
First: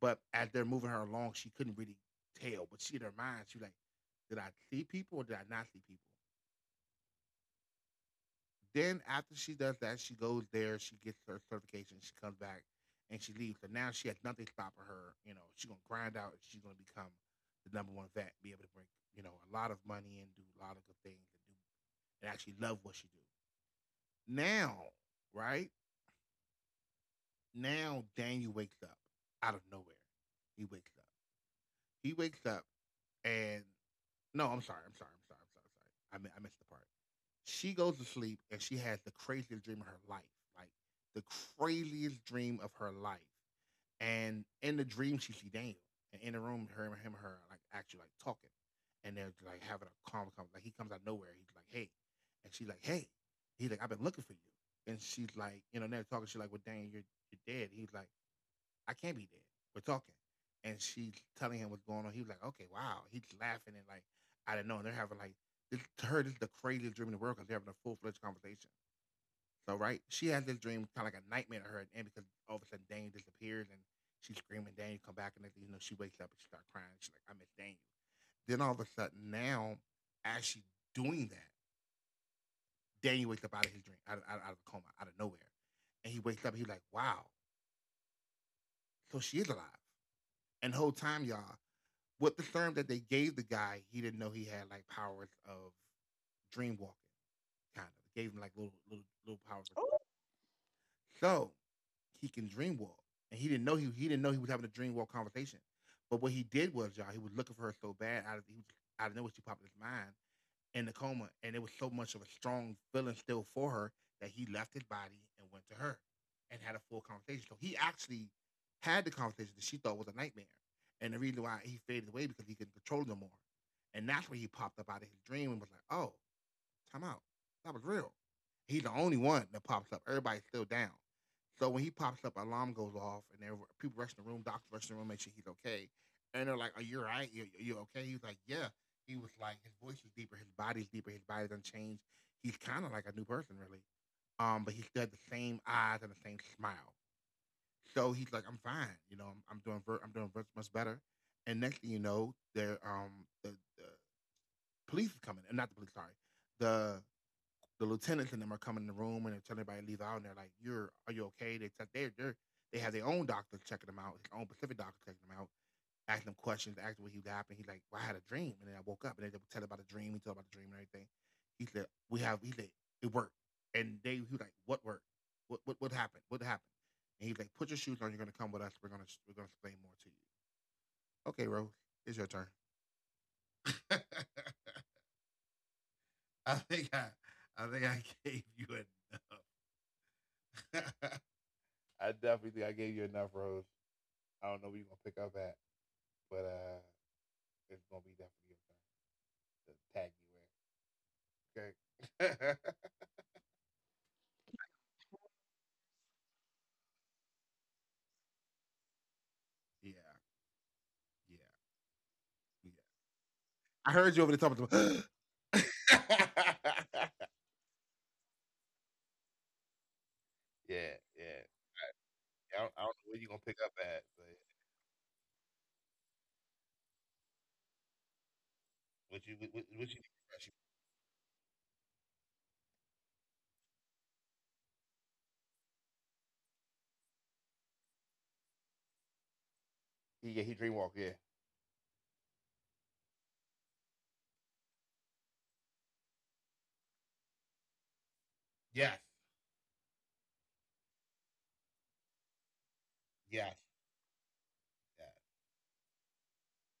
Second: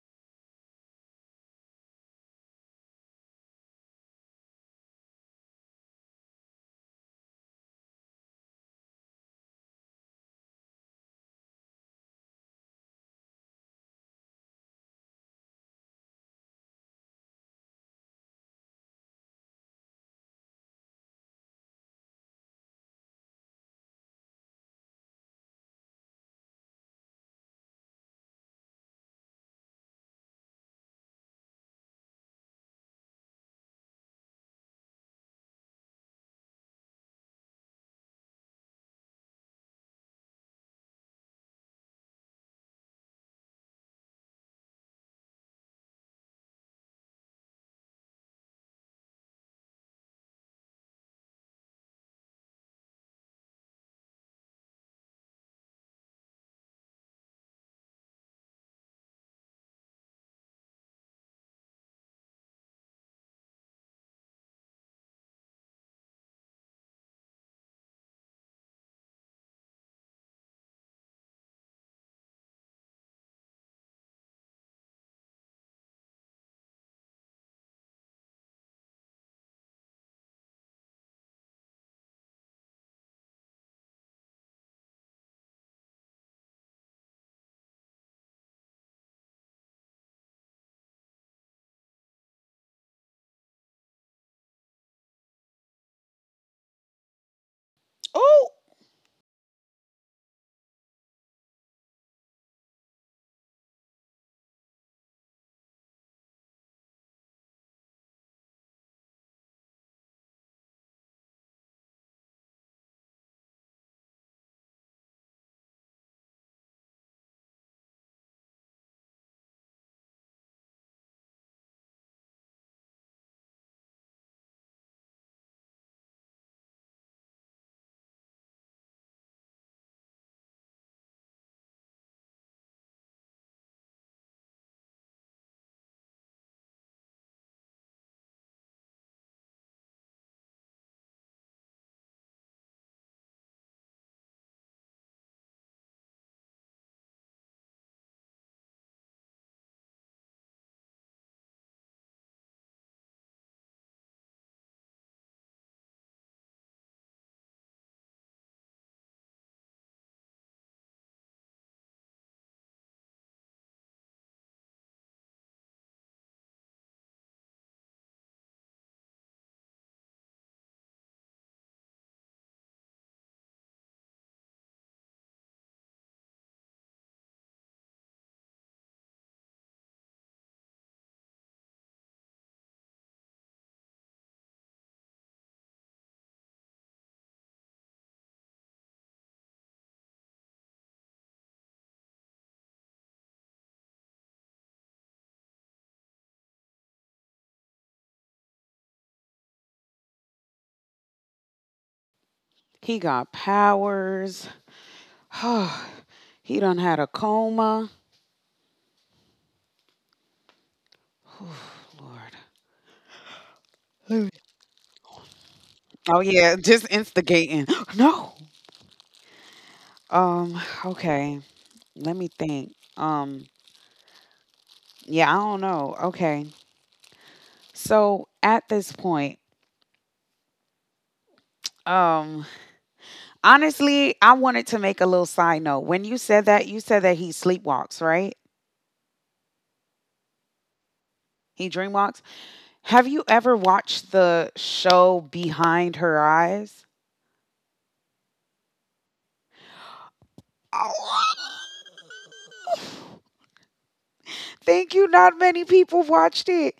Speaker 1: but as they're moving her along, she couldn't really tell. But she in her mind, she like, did I see people or did I not see people? Then after she does that, she goes there, she gets her certification, she comes back, and she leaves. So now she has nothing stopping her. You know, she's gonna grind out. She's gonna become the number one vet, be able to bring, you know, a lot of money and do a lot of good things and do and actually love what she do. Now, right now, Daniel wakes up out of nowhere. He wakes up. He wakes up and no, I'm sorry. I'm sorry. I'm sorry. I'm sorry. I'm sorry. I, mi- I missed the part. She goes to sleep and she has the craziest dream of her life, like the craziest dream of her life. And in the dream, she see Daniel, and in the room, her him, and her like actually like talking, and they're like having a calm conversation. Like he comes out of nowhere, he's like, "Hey," and she's like, "Hey." He's like, "I've been looking for you," and she's like, you know, they're talking, she's like, "Well, Daniel, you're dead." He's like, I can't be there. We're talking. And she's telling him what's going on. He was like, okay, wow. He's laughing and like, I don't know. They're having like, this, to her, this is the craziest dream in the world because they're having a full fledged conversation. So, right, she has this dream, kind of like a nightmare to her at the end because all of a sudden Daniel disappears and she's screaming, Daniel, come back. And then, you know, she wakes up and she starts crying. She's like, I miss Daniel. Then all of a sudden, now, as she's doing that, Daniel wakes up out of his dream, out a coma, out of nowhere. And he wakes up, he's like, wow. So she is alive. And the whole time, y'all, what the term that they gave the guy, he didn't know he had like powers of dream walking, kind of gave him like little powers.
Speaker 2: Oh,
Speaker 1: So he can dream walk, and he didn't know he was having a dream walk conversation. But what he did was, y'all, he was looking for her so bad out of he was, out of nowhere she popped in his mind, in the coma, and it was so much of a strong feeling still for her that he left his body and went to her and had a full conversation. So he actually had the conversation that she thought was a nightmare. And the reason why he faded away because he couldn't control it no more. And that's when he popped up out of his dream and was like, oh, time out. That was real. He's the only one that pops up. Everybody's still down. So when he pops up, alarm goes off, and there people rush in the room. Doctors rush in the room, make sure he's okay. And they're like, "Are you all right? You okay?" He was like, "Yeah." He was like, his voice is deeper, his body's deeper, his body doesn't change. He's kind of like a new person, really. But he still had the same eyes and the same smile. So he's like, "I'm fine. You know, I'm doing ver- much better." And next thing you know, there the police is coming, not the police, sorry, the the lieutenants and them are coming in the room and they're telling everybody to leave out and they're like, You're are you okay? They have their own doctor checking them out, his own Pacific doctor checking them out, asking them questions, asking what he happened. He's like, Well, I had a dream and then I woke up and they tell about the dream, he told about the dream and everything. He said, It worked. And they he was like, What worked? What happened? What happened? And he's like, "Put your shoes on, you're gonna come with us, we're gonna explain more to you." Okay, Rose, it's your turn. I think I, I think I gave a, I definitely think I gave you enough, Rose. I don't know where you're gonna pick up at, but it's gonna be definitely your turn to tag you in. Okay.
Speaker 2: he got powers. Oh, he done had a coma.
Speaker 1: Yeah, yeah, yeah. I heard you
Speaker 2: Lord.
Speaker 1: over the top of the.
Speaker 2: Oh yeah, just instigating. No. Um,
Speaker 1: Yeah,
Speaker 2: okay.
Speaker 1: yeah.
Speaker 2: Let me think.
Speaker 1: I don't know where you're gonna pick up at, but
Speaker 2: Yeah, I don't know. Okay. So at this point,
Speaker 1: what you need.
Speaker 2: um, honestly, I wanted to make a little side note. When you said that he sleepwalks, right?
Speaker 1: He, yeah, he dreamwalk. Yeah.
Speaker 2: He dreamwalks. Have you ever watched the show Behind Her Eyes?
Speaker 1: Yes. Yes.
Speaker 2: Thank you.
Speaker 1: Yes.
Speaker 2: Not many people watched it.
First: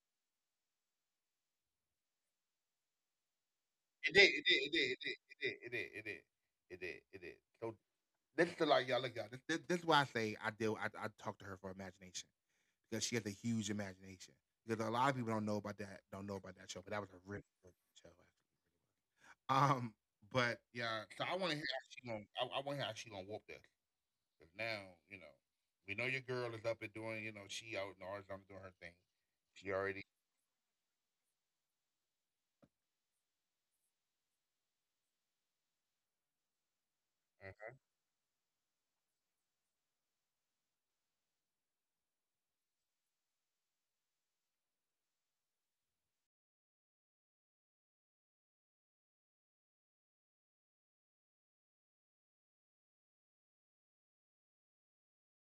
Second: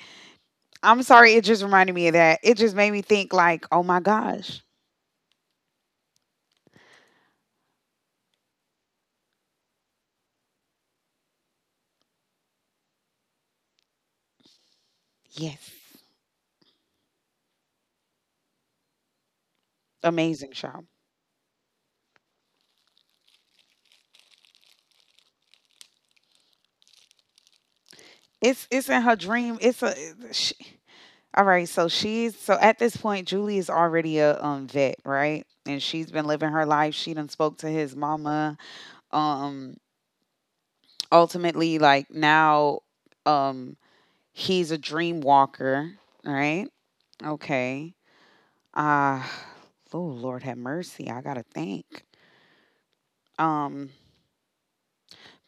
Speaker 2: I'm sorry. It just reminded me of that. It just made me think, like, oh my
Speaker 1: It did. It did.
Speaker 2: gosh,
Speaker 1: It did. It did. It did. It did. It did. It did. It did. So this is the, like, y'all look y'all. this is why I say I deal. I talk to her for imagination, because she has a huge imagination. Because a lot of people don't know
Speaker 2: yes,
Speaker 1: about that, don't know about that show, but that was a really really good show. Actually. Um,
Speaker 2: amazing
Speaker 1: but
Speaker 2: show.
Speaker 1: yeah, so I want to hear how she gonna, I want to hear how she gonna whoop this. Cause now, you know, we know your girl is up and doing, you know, she out in Arizona doing
Speaker 2: It's
Speaker 1: her thing.
Speaker 2: in her dream.
Speaker 1: She
Speaker 2: It's a
Speaker 1: already.
Speaker 2: she, all right. So at this point, Julie is already a vet, right? And she's been living her life. She done spoke to
Speaker 1: uh
Speaker 2: his mama. Um, ultimately, like now, um, he's a dream walker, right? Okay. Ah, oh Lord have mercy. I gotta think. Um,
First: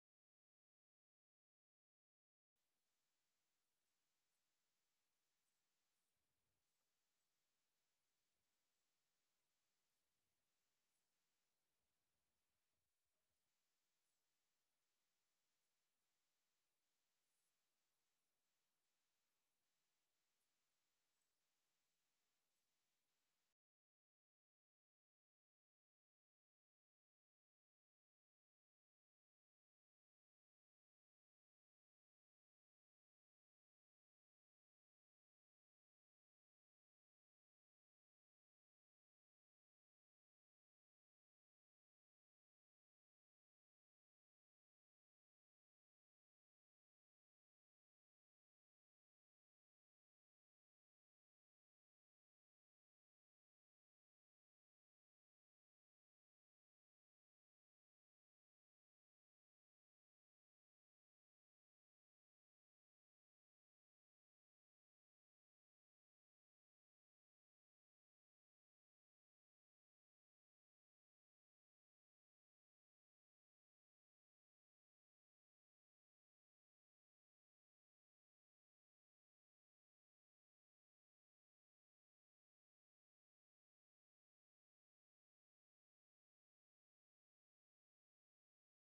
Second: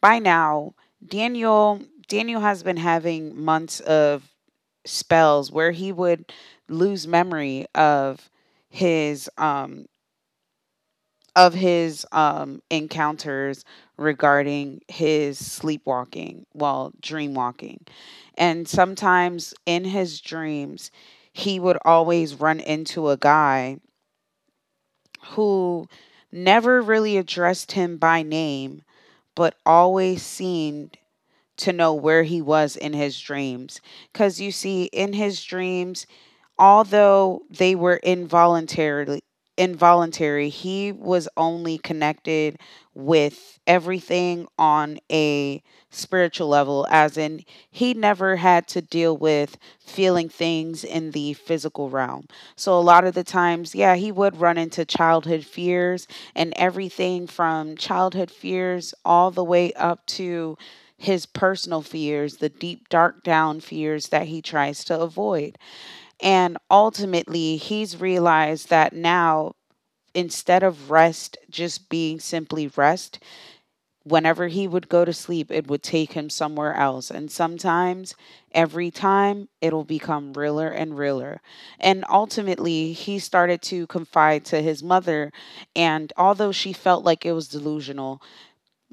Speaker 2: by now, Daniel Daniel has been having months of spells where he would lose memory of his um his encounters regarding his sleepwalking, well, dreamwalking. And sometimes in his dreams, he would always run into a guy who never really addressed him by name, but always seemed to know where he was in his dreams. Because you see, in his dreams, although they were involuntarily involuntary, he was only connected with everything on a spiritual level, as in he never had to deal with feeling things in the physical realm. So a lot of the times, yeah, he would run into childhood fears, and everything from childhood fears all the way up to his personal fears, the deep dark down fears that he tries to avoid. And ultimately, he's realized that now, instead of rest just being simply rest, whenever he would go to sleep, it would take him somewhere else. And sometimes, every time, it'll become realer and realer. And ultimately, he started to confide to his mother. And although she felt like it was delusional,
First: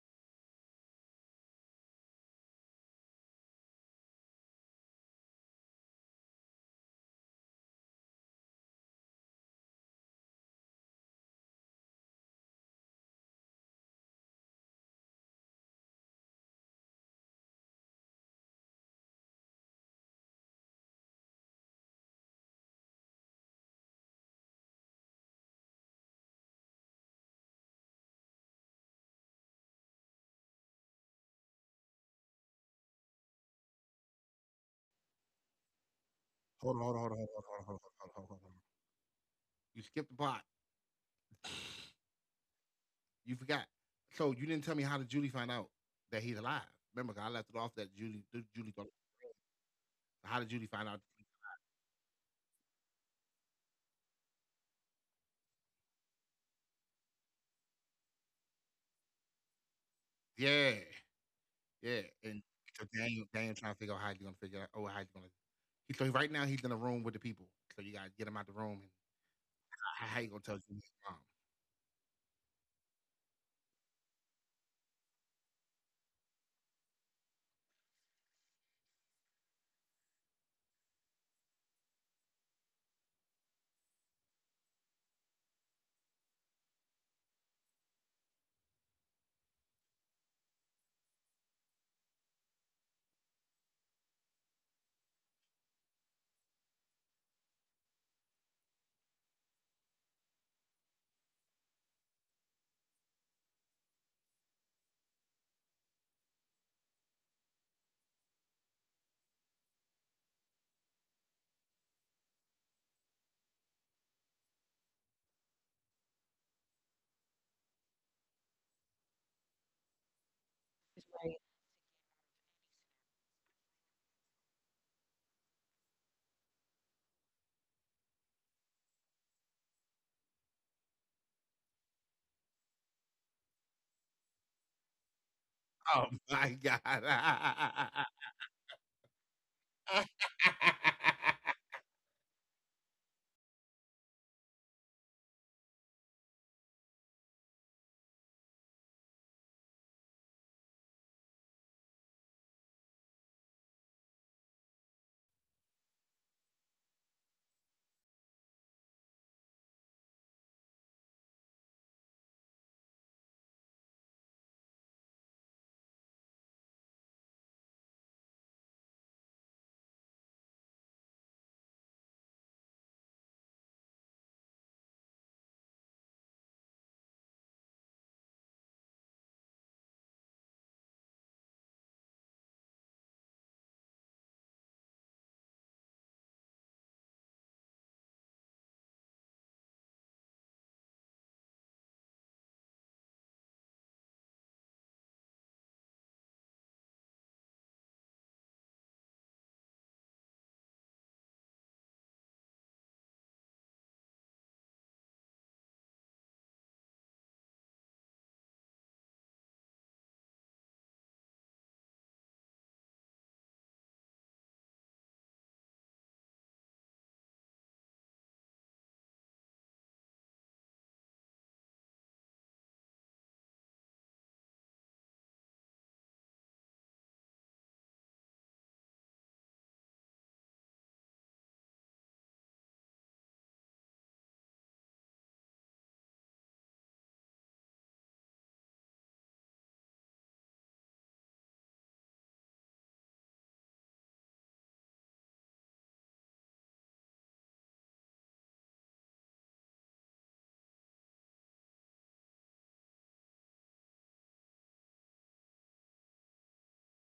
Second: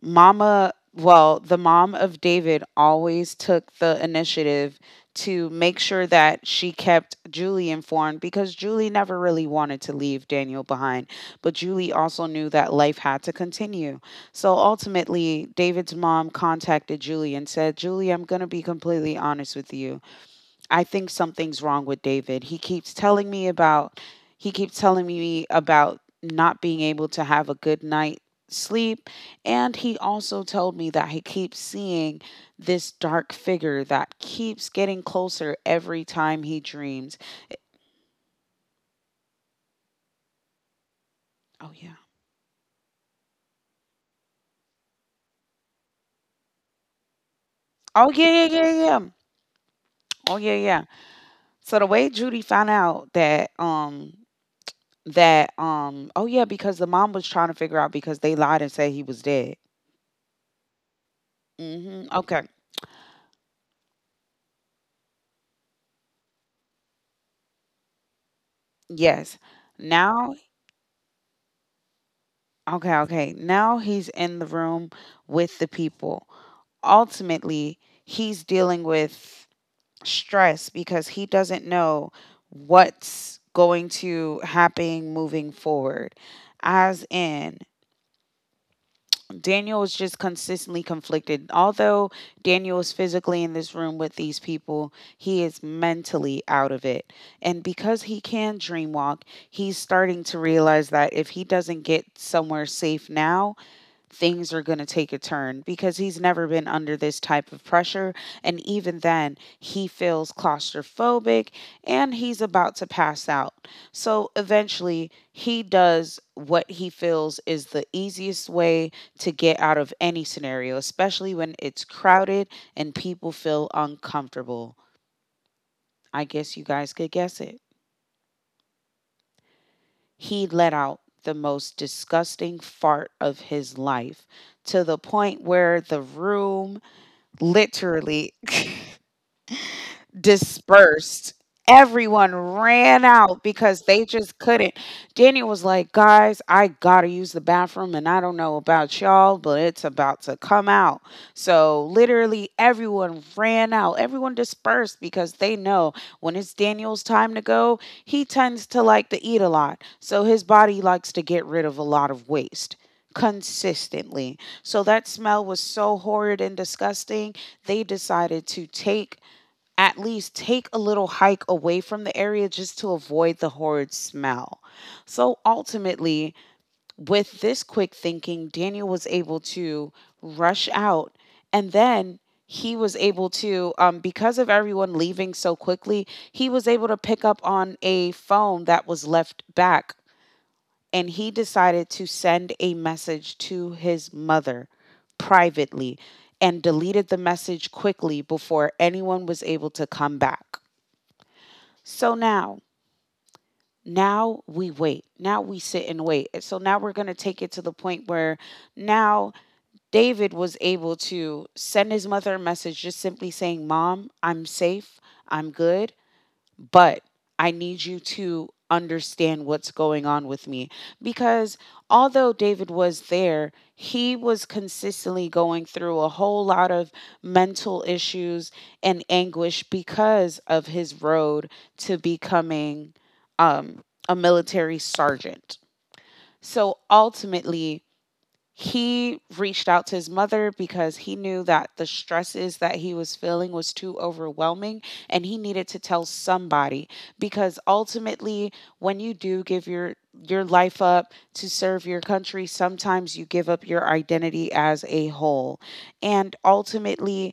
Speaker 2: The mom of David always took the initiative to make sure that she kept Julie informed because Julie never really wanted to leave Daniel behind. But Julie also knew that life had to continue. So ultimately, David's mom contacted Julie and said, Julie, I'm going to be completely honest with you. I think something's wrong with David. He keeps telling me about not being able to have a good night sleep, and he also told me that he keeps seeing this dark figure that keeps getting closer every time he
Speaker 1: Hold on, hold
Speaker 2: dreams.
Speaker 1: on, hold on, hold on, hold on, hold on, hold on, hold on. You skipped the plot.
Speaker 2: Oh yeah.
Speaker 1: You forgot. So you didn't tell me, how did Julie find out that he's alive? Remember, I left it off that
Speaker 2: Oh
Speaker 1: Julie.
Speaker 2: yeah, yeah, yeah,
Speaker 1: Julie.
Speaker 2: yeah. Oh
Speaker 1: How did
Speaker 2: yeah,
Speaker 1: Julie
Speaker 2: yeah.
Speaker 1: find out?
Speaker 2: So the way Judy found out that oh yeah, because the mom was trying to figure out, because they lied and said he was dead.
Speaker 1: Yeah.
Speaker 2: Mhm.
Speaker 1: Yeah,
Speaker 2: Okay.
Speaker 1: and so Daniel trying to figure out how he's gonna figure out. Oh, how he's gonna. He, so right now he's in a room with the people. So you gotta get him out the room. And
Speaker 2: Yes.
Speaker 1: how
Speaker 2: Now
Speaker 1: you gonna tell Jimmy his mom?
Speaker 2: Okay, okay. Now he's in the room with the people. Ultimately, he's dealing with stress because he doesn't know what's going to happen moving forward. As in, Daniel is just consistently conflicted. Although Daniel is physically in this room with these people, he is mentally out of it. And because he can dreamwalk, he's starting to realize that if he doesn't get somewhere safe now, things are going to take a turn because he's never been under this type of pressure. And even then, he feels claustrophobic and he's about to pass out. So eventually, he does what he feels is the easiest way to get out of any scenario, especially when it's crowded and people feel uncomfortable. I guess you guys could guess it. He let out the most disgusting fart of his life, to the point where the
Speaker 1: Oh my
Speaker 2: room,
Speaker 1: god.
Speaker 2: literally, dispersed. Everyone ran out because they just couldn't. Daniel was like, "Guys, I gotta use the bathroom, and I don't know about y'all, but it's about to come out." So, literally, everyone ran out. Everyone dispersed because they know when it's Daniel's time to go, he tends to like to eat a lot. So his body likes to get rid of a lot of waste consistently. So that smell was so horrid and disgusting, they decided to take, at least take a little hike away from the area just to avoid the horrid smell. So ultimately, with this quick thinking, Daniel was able to rush out, and then he was able to, because of everyone leaving so quickly, he was able to pick up on a phone that was left back, and he decided to send a message to his mother privately and deleted the message quickly before anyone was able to come back. So now, now we wait. Now we sit and wait. And so now we're going to take it to the point where now David was able to send his mother a message just simply saying, "Mom, I'm safe. I'm good, but I need you to understand what's going on with me." Because although David was there, he was consistently going through a whole lot of mental issues and anguish because of his road to becoming um, a military sergeant. So ultimately, he reached out to his mother because he knew that the stresses that he was feeling was too overwhelming, and he needed to tell somebody, because ultimately, when you do give your life up to serve your country, sometimes you give up your identity as a whole. And ultimately,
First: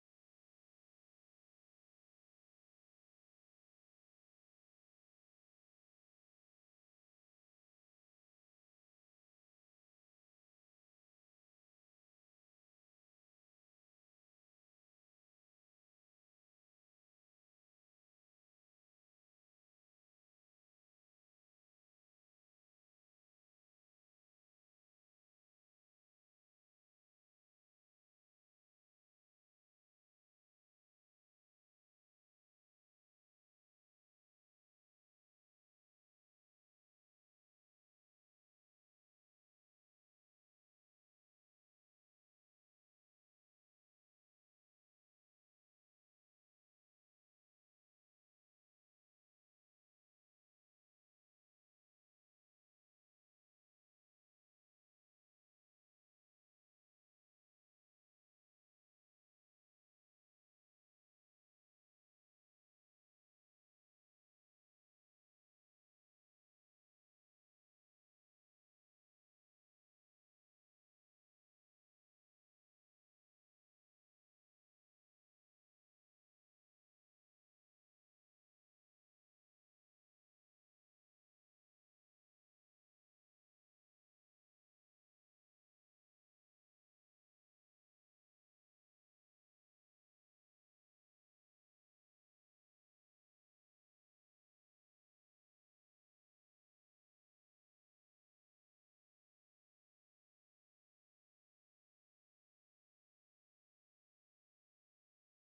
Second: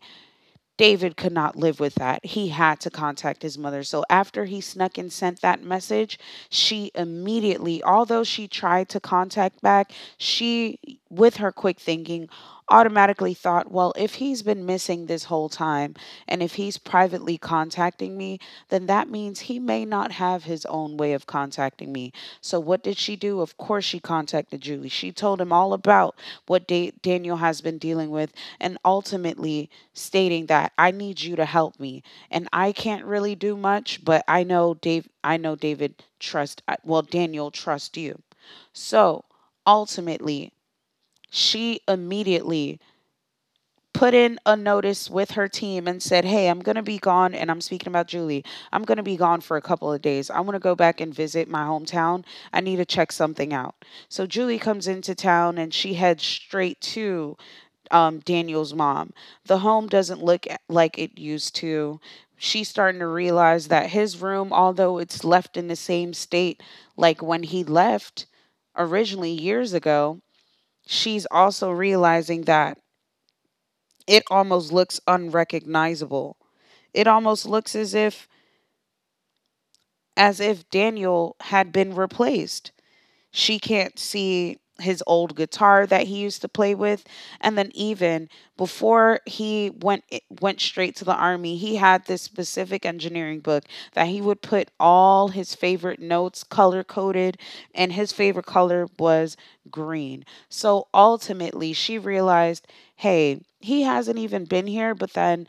Speaker 2: David could not live with that. He had to contact his mother. So after he snuck and sent that message, she immediately, although she tried to contact back, she, with her quick thinking, automatically thought, well, if he's been missing this whole time and if he's privately contacting me, then that means he may not have his own way of contacting me. So what did she do? Of course, she contacted Julie. She told him all about what Daniel has been dealing with, and ultimately stating that, "I need you to help me, and I can't really do much, but I know Dave, I know David trust, well, Daniel trust you." So, ultimately, she immediately put in a notice with her team and said, "Hey, I'm going to be gone, and I'm speaking about Julie. I'm going to be gone for a couple of days. I want to go back and visit my hometown. I need to check something out." So Julie comes into town and she heads straight to, Daniel's mom. The home doesn't look like it used to. She's starting to realize that his room, although it's left in the same state like when he left originally years ago, she's also realizing that it almost looks unrecognizable. It almost looks as if, Daniel had been replaced. She can't see his old guitar that he used to play with. And then even before he went straight to the army, he had this specific engineering book that he would put all his favorite notes color coded, and his favorite color was green. So ultimately she realized, hey, he hasn't even been here, but then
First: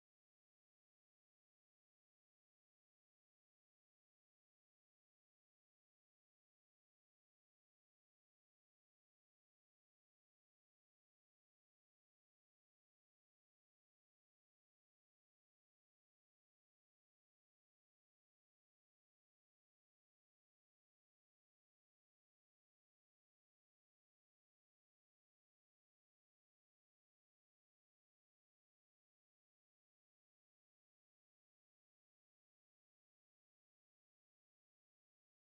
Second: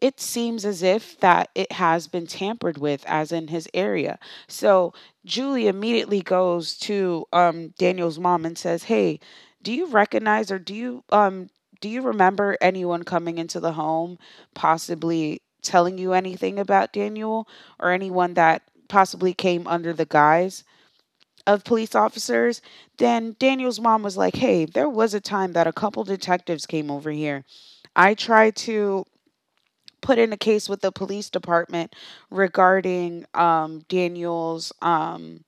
Speaker 2: it seems as if that it has been tampered with, as in his area. So Julie immediately goes to, Daniel's mom and says, "Hey, do you recognize or do you, do you remember anyone coming into the home, possibly telling you anything about Daniel, or anyone that possibly came under the guise of police officers?" Then Daniel's mom was like, "Hey, there was a time that a couple detectives came over here. I tried to put in a case with the police department regarding, Daniel's,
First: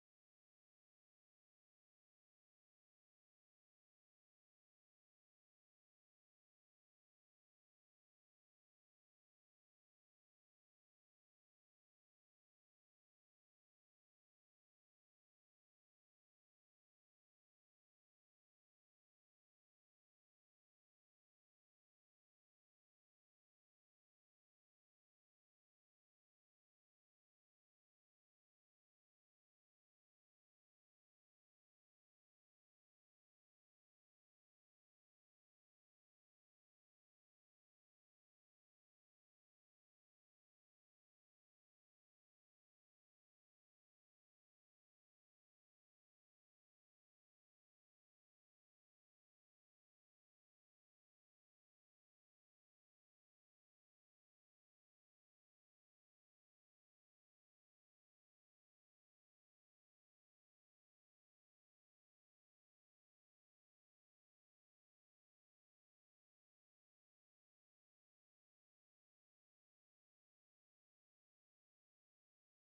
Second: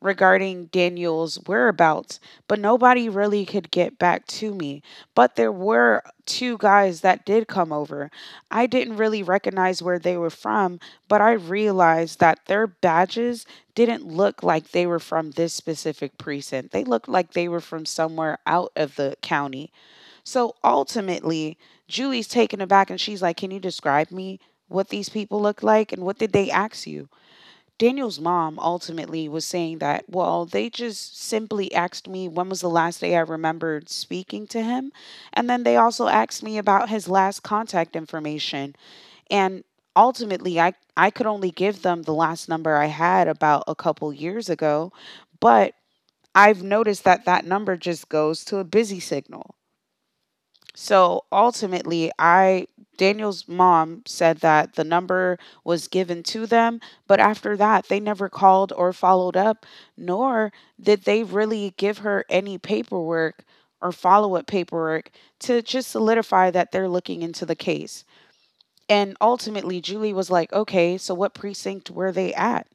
Speaker 2: regarding Daniel's whereabouts, but nobody really could get back to me. But there were two guys that did come over. I didn't really recognize where they were from, but I realized that their badges didn't look like they were from this specific precinct. They looked like they were from somewhere out of the county." So ultimately, Julie's taken aback and she's like, "Can you describe me what these people look like and what did they ask you?" Daniel's mom ultimately was saying that, "Well, they just simply asked me when was the last day I remembered speaking to him. And then they also asked me about his last contact information. And ultimately, I could only give them the last number I had about a couple years ago. But I've noticed that that number just goes to a busy signal. So ultimately, I—" Daniel's mom said that the number was given to them, but after that, they never called or followed up, nor did they really give her any paperwork or follow up paperwork to just solidify that they're looking into the case. And ultimately, Julie was like, "Okay, so what precinct were they at?"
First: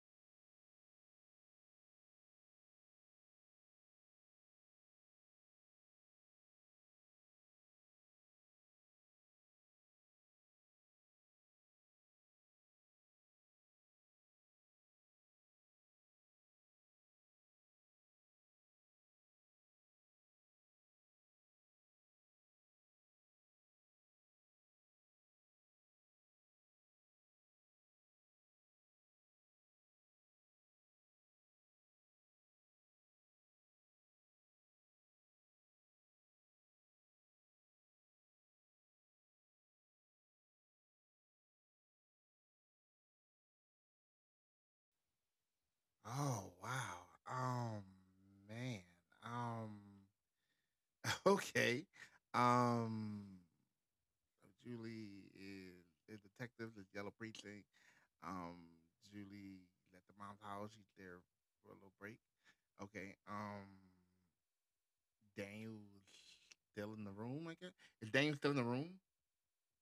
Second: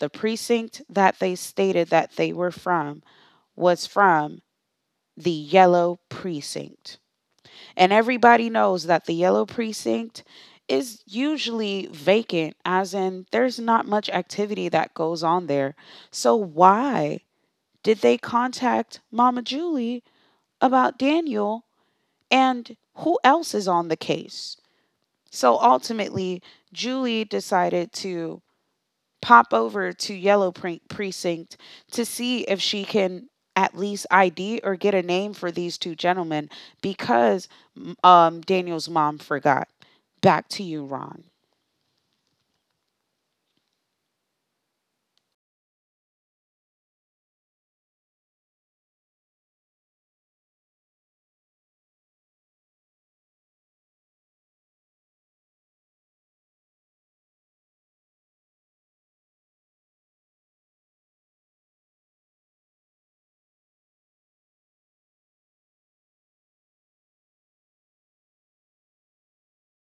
Speaker 2: The precinct that they stated that they were from was from the yellow precinct. And everybody knows that the yellow precinct is usually vacant, as in there's not much activity that goes on there. So why did they contact Mama Julie about Daniel, and who else is on the case? So, ultimately, Julie decided to pop over to Precinct to see if she can at least ID or get a name for these two gentlemen, because Daniel's mom forgot. Back to you, Ron.
Speaker 1: Oh wow. Um Man. Um. Okay. Um. Julie is a detective. The yellow precinct. Um. Julie left the mom's house. She's there for a little break. Okay. Daniel's still in the room. I guess, is Daniel still in the room?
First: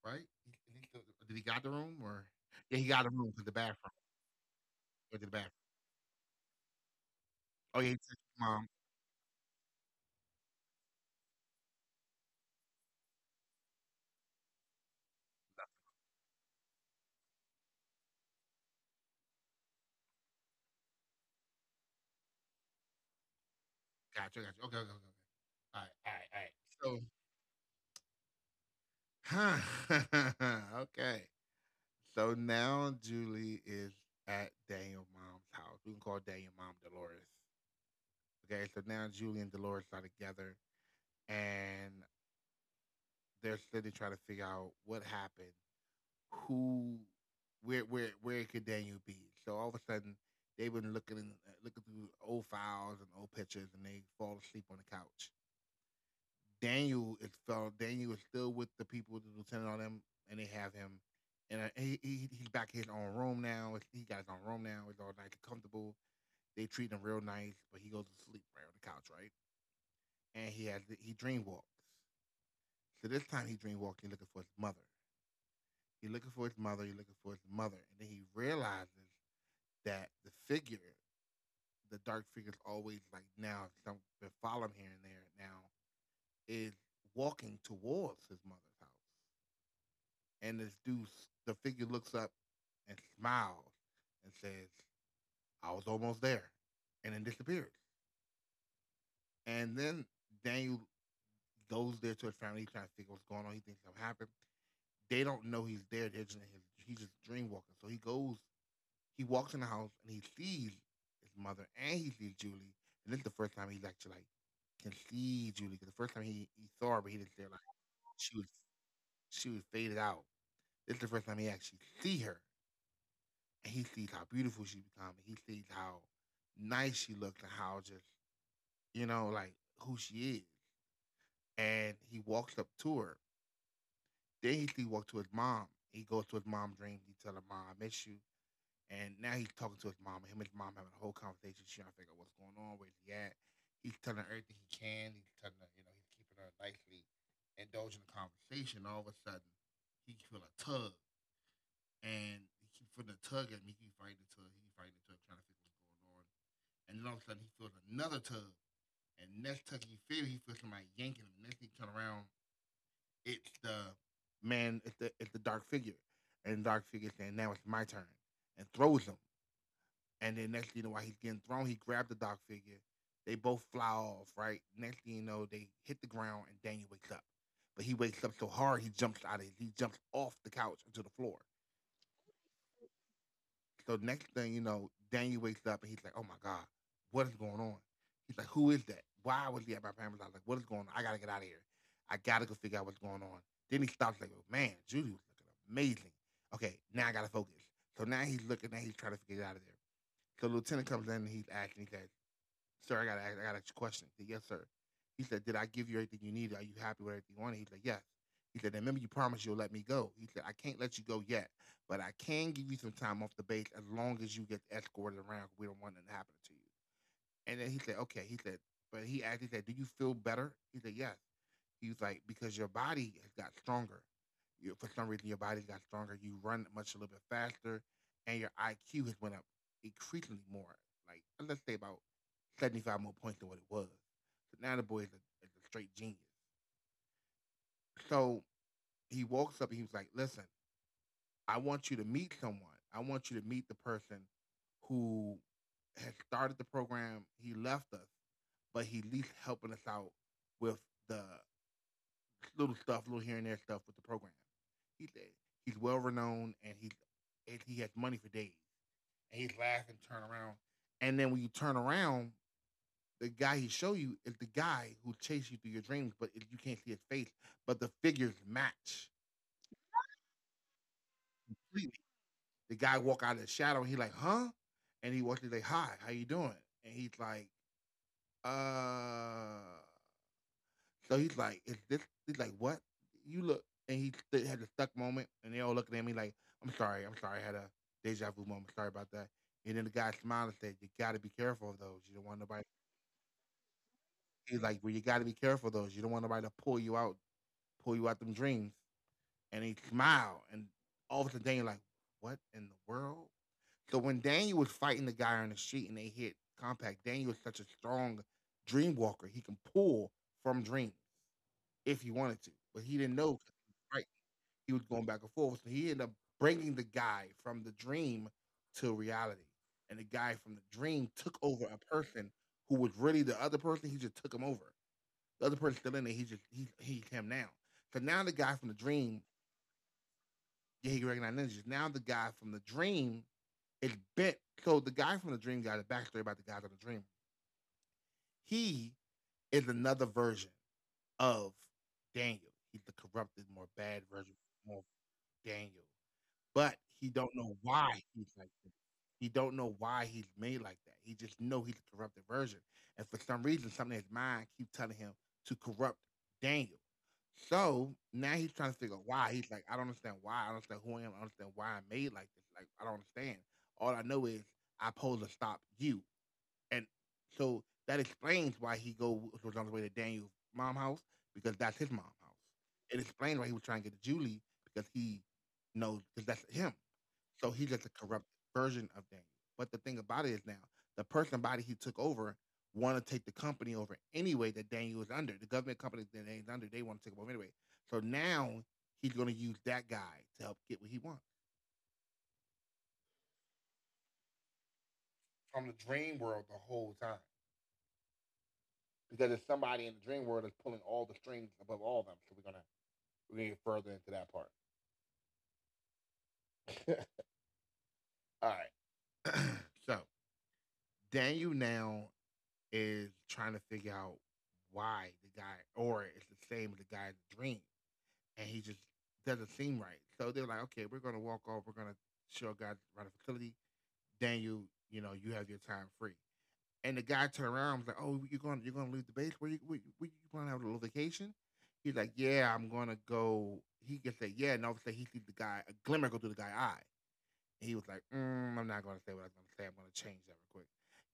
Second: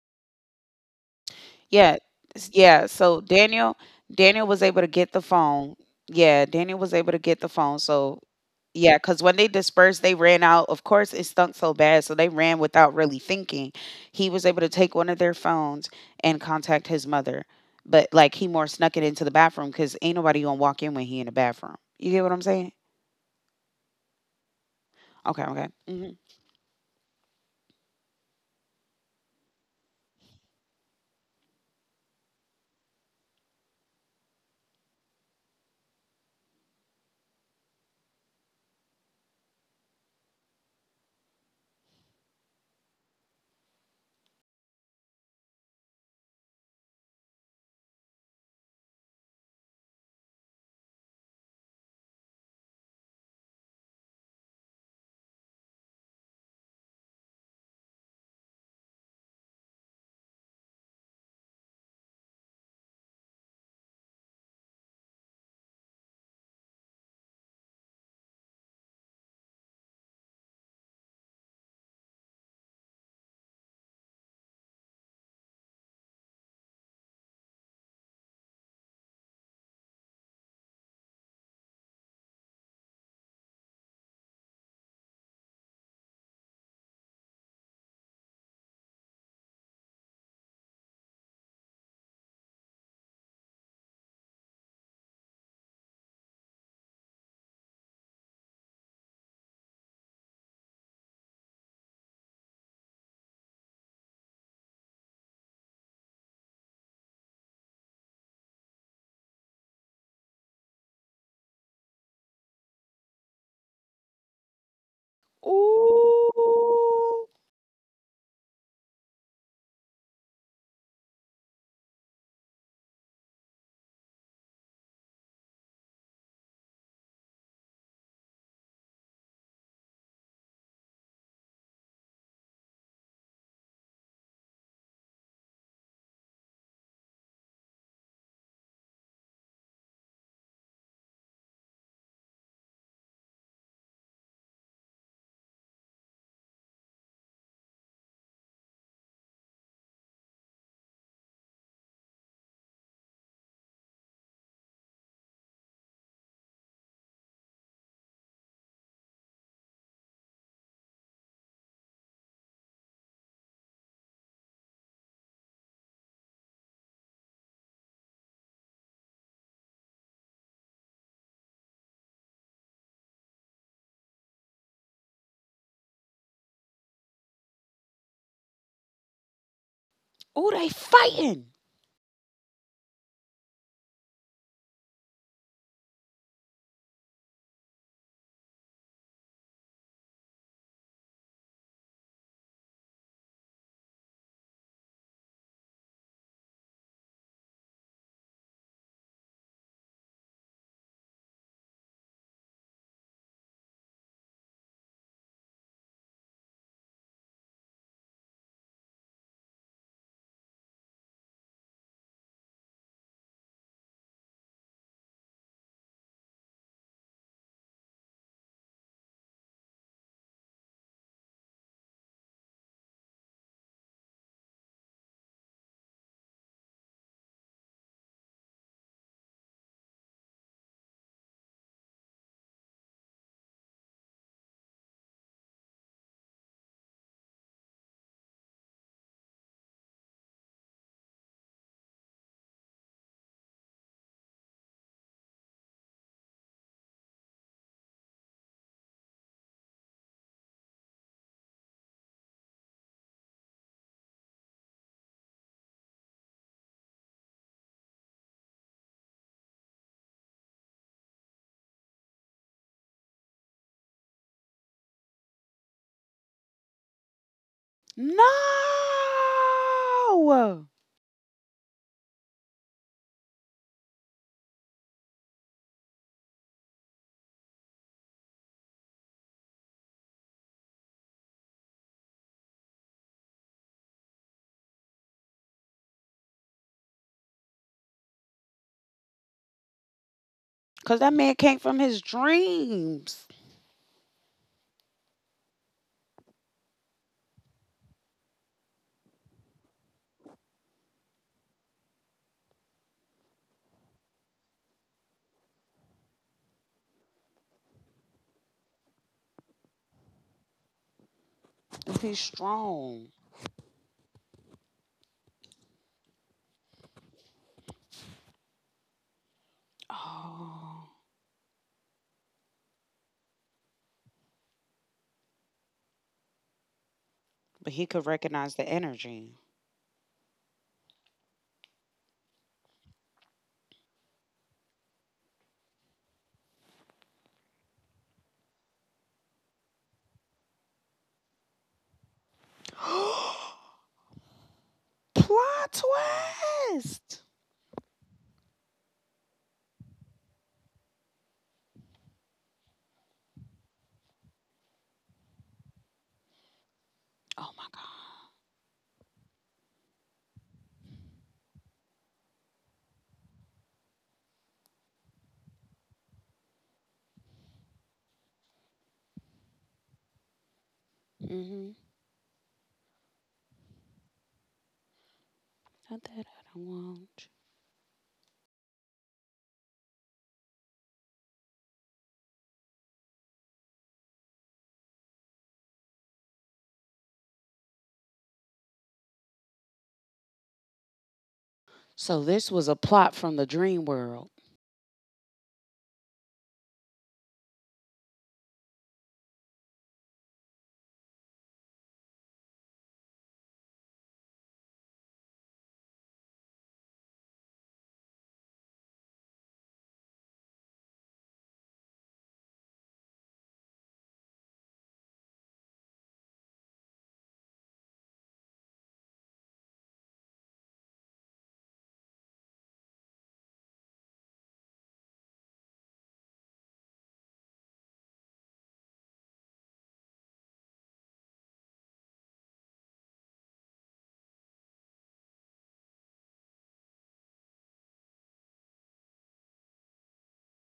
Speaker 1: Right? Did he got the
Speaker 2: Yeah,
Speaker 1: room or?
Speaker 2: s-
Speaker 1: Yeah, he
Speaker 2: yeah.
Speaker 1: got a room to the bathroom.
Speaker 2: Daniel was able to get
Speaker 1: Went
Speaker 2: the
Speaker 1: to the bathroom.
Speaker 2: phone. Yeah, Daniel was able to get the phone.
Speaker 1: Oh yeah, he said,
Speaker 2: So
Speaker 1: mom.
Speaker 2: yeah, because when they dispersed, they ran out. Of course, it stunk so bad, so they ran without really thinking. He was able to take one of their phones and contact his mother, but like, he more snuck it into the bathroom because ain't nobody gonna walk in when he in the bathroom. You get what I'm saying?
Speaker 1: Gotcha, gotcha. Okay, okay, okay, okay.
Speaker 2: Okay, okay.
Speaker 1: All
Speaker 2: Hmm.
Speaker 1: right, all right, all right. So, okay. So now Julie is at Daniel mom's house. We can call Daniel mom Dolores. Okay, so now Julie and Dolores are together, and they're sitting trying to figure out what happened, who, where where could Daniel be? So all of a sudden they've been looking in, looking through old files and old pictures, and they fall asleep on the couch. Daniel is fell. Daniel is still with the people, the lieutenant on them, and they have him. And he's back in his own room now. He got his own room now. It's all nice and comfortable. They treat him real nice, but he goes to sleep right on the couch, right? And he dream walks. So this time he dream walks. He's looking for his mother. He's looking for his mother. He's looking for his mother, and then he realizes that the figure, the dark figure, is always, like, now. 'Cause I've been following here and there now, is walking towards his mother's house, and this dude, the figure, looks up and smiles and says, "I was almost there," and then disappears. And then Daniel goes there to his family, he's trying to figure what's going on. He thinks something happened. They don't know he's there. They're just He's just dream walking. So he goes, he walks in the house and he sees his mother and he sees Julie. And this is the first time he's actually, like, can see Julie. 'Cause the first time he saw her, but
Speaker 2: Ooh,
Speaker 1: he didn't see her. Like, she was she was faded out. This is the first time he actually see her, and he sees how beautiful she become. And he sees how nice she looks and how just, you know, like, who she is. And he walks up to her. Then he see walk to his mom. He goes to his mom's dreams. He tell her, "Mom, I miss you." And now he's talking to his mom. Him and his mom having a whole conversation. She's trying to figure out what's going on, where he at. He's telling her everything he can. He's telling her, you know, he's keeping her nicely indulging the conversation. All of a sudden, he can feel a tug, and he keeps feeling a tug at me. He keeps fighting the tug. He keep fighting the tug, trying to figure what's going on. And then all of a sudden, he feels another tug. And next tug he feels somebody yanking him. Next thing he turn around, it's the man. It's the dark figure, and the dark figure saying, "Now it's my turn," and throws him. And then next thing you know, while he's getting thrown, he grabbed the dog figure. They both fly off, right? Next thing you know, they hit the ground and Daniel wakes up. But he wakes up so hard he jumps out of it. He jumps off the
Speaker 2: ooh,
Speaker 1: couch
Speaker 2: they
Speaker 1: onto the floor.
Speaker 2: fighting.
Speaker 1: So next thing you know, Daniel wakes up and he's like, "Oh my God, what is going on?" He's like, "Who is that? Why was he at my parents' house? Like, what is going on? I gotta get out of here. I gotta go figure out what's going on." Then he stops like, "Oh, man, Judy was looking amazing. Okay, now I gotta focus." So now he's looking, and he's trying to get out of there. So Lieutenant comes in and he's asking, he says, "Sir, I got a question." He said, "Yes, sir." He said, "Did I give you everything you needed? Are you happy with everything you wanted?" He said, "Yes." He said, "Remember you promised you'll let me go." He said, "I can't let you go yet, but I can give you some time off the base as long as you get escorted around. We don't want nothing happening to you." And then he said, okay. He said, but he asked, he said, "Do you feel better?" He said, "Yes." He was like, "Because your body has got stronger. You, for some reason, your body got stronger. You run much a little bit faster, and your IQ has went up increasingly more. Like, let's say about 75 more points than what it was." So now the boy is is a straight genius. So he walks up and he was like, "Listen, I want you to meet someone. I want you to meet the person who has started the program. He left us, but he at least helping us out with the little stuff, little here and there stuff with the program. He, he's well renowned and he has money for days." And he's laughing, turn around. And then when you turn around, the guy he show you is the guy who chased you through your dreams, but you can't see his face. But the
Speaker 2: No,
Speaker 1: figures match. The guy walk out of the shadow. He like, "Huh?" And he walks. He's like, "Hi, how you doing?" And he's like, uh. So he's like, "Is this?" He's like, "What?" You look, and he had a stuck moment, and they all looking at me like, "I'm sorry, I'm sorry. I had a deja vu moment. Sorry about that." And then the guy smiled and said, "You
Speaker 2: because
Speaker 1: got to
Speaker 2: that
Speaker 1: be
Speaker 2: man came
Speaker 1: careful of
Speaker 2: from
Speaker 1: those.
Speaker 2: his
Speaker 1: You don't want nobody."
Speaker 2: dreams.
Speaker 1: He's like, "Well, you got to be careful of those. You don't want nobody to pull you out them dreams." And he smiled, and all of a sudden, Daniel like, "What in the world?" So when Daniel was fighting the guy on the street and they hit compact, Daniel was such a strong dream walker. He can pull from dreams. If he wanted
Speaker 2: He's
Speaker 1: to, but he didn't
Speaker 2: strong.
Speaker 1: know. Right, he was going back and forth, so he ended up bringing the guy from the dream to reality, and the guy from the
Speaker 2: Oh,
Speaker 1: dream took over a person who was really the other person. He just took him over. The other person still in there. He just he He's him now.
Speaker 2: but
Speaker 1: So
Speaker 2: he could
Speaker 1: now the guy from
Speaker 2: recognize
Speaker 1: the
Speaker 2: the
Speaker 1: dream,
Speaker 2: energy.
Speaker 1: yeah, he recognized ninjas. Now the guy from the dream is bent. So the guy from the dream got a backstory about the guy from the dream. He is another version of Daniel. He's the corrupted, more bad version of Daniel.
Speaker 2: Plot
Speaker 1: But he don't
Speaker 2: twist.
Speaker 1: know why he's like that. He don't know why he's made like that. He just know he's a corrupted version. And for some reason, something in his mind keeps telling him to corrupt Daniel.
Speaker 2: Oh my
Speaker 1: So now he's trying to figure out why. He's like, "I don't understand why. I don't understand who I am. I don't understand why I'm made like this. Like, I don't understand. All I know is I pose to stop you." And so that explains why he go was on his way to Daniel's mom house,
Speaker 2: god.
Speaker 1: because that's his mom
Speaker 2: Mm-hmm.
Speaker 1: house. It explains why he was trying to get to Julie, because he knows, because
Speaker 2: Not
Speaker 1: that's
Speaker 2: that I
Speaker 1: him.
Speaker 2: don't
Speaker 1: So
Speaker 2: want.
Speaker 1: he's just a corrupt version of Daniel. But the thing about it is, now the person body he took over want to take the company over anyway that Daniel was under. The government company that Daniel's under, they want to take him over anyway. So now he's going to use that guy to help get what he wants.
Speaker 2: So this was a plot from the dream world.
Speaker 1: From the dream world the whole time, because there's somebody in the dream world that's pulling all the strings above all of them. So we're gonna get further into that part. All right. So Daniel now is trying to figure out why the guy, or it's the same as the guy's dream, and he just doesn't seem right. So they're like, "Okay, we're gonna walk off. We're gonna show a guy around the facility. Daniel, you know, you have your time free." And the guy turned around and was like, "Oh, you're going to leave the base? Where you, where you, where you planning to have a little vacation?" He's like, "Yeah, I'm going to go." He just said, "Yeah," and all of a sudden he sees the guy a glimmer go through the guy's eye. And he was like, "I'm not going to say what I was going to say. I'm going to change that real quick.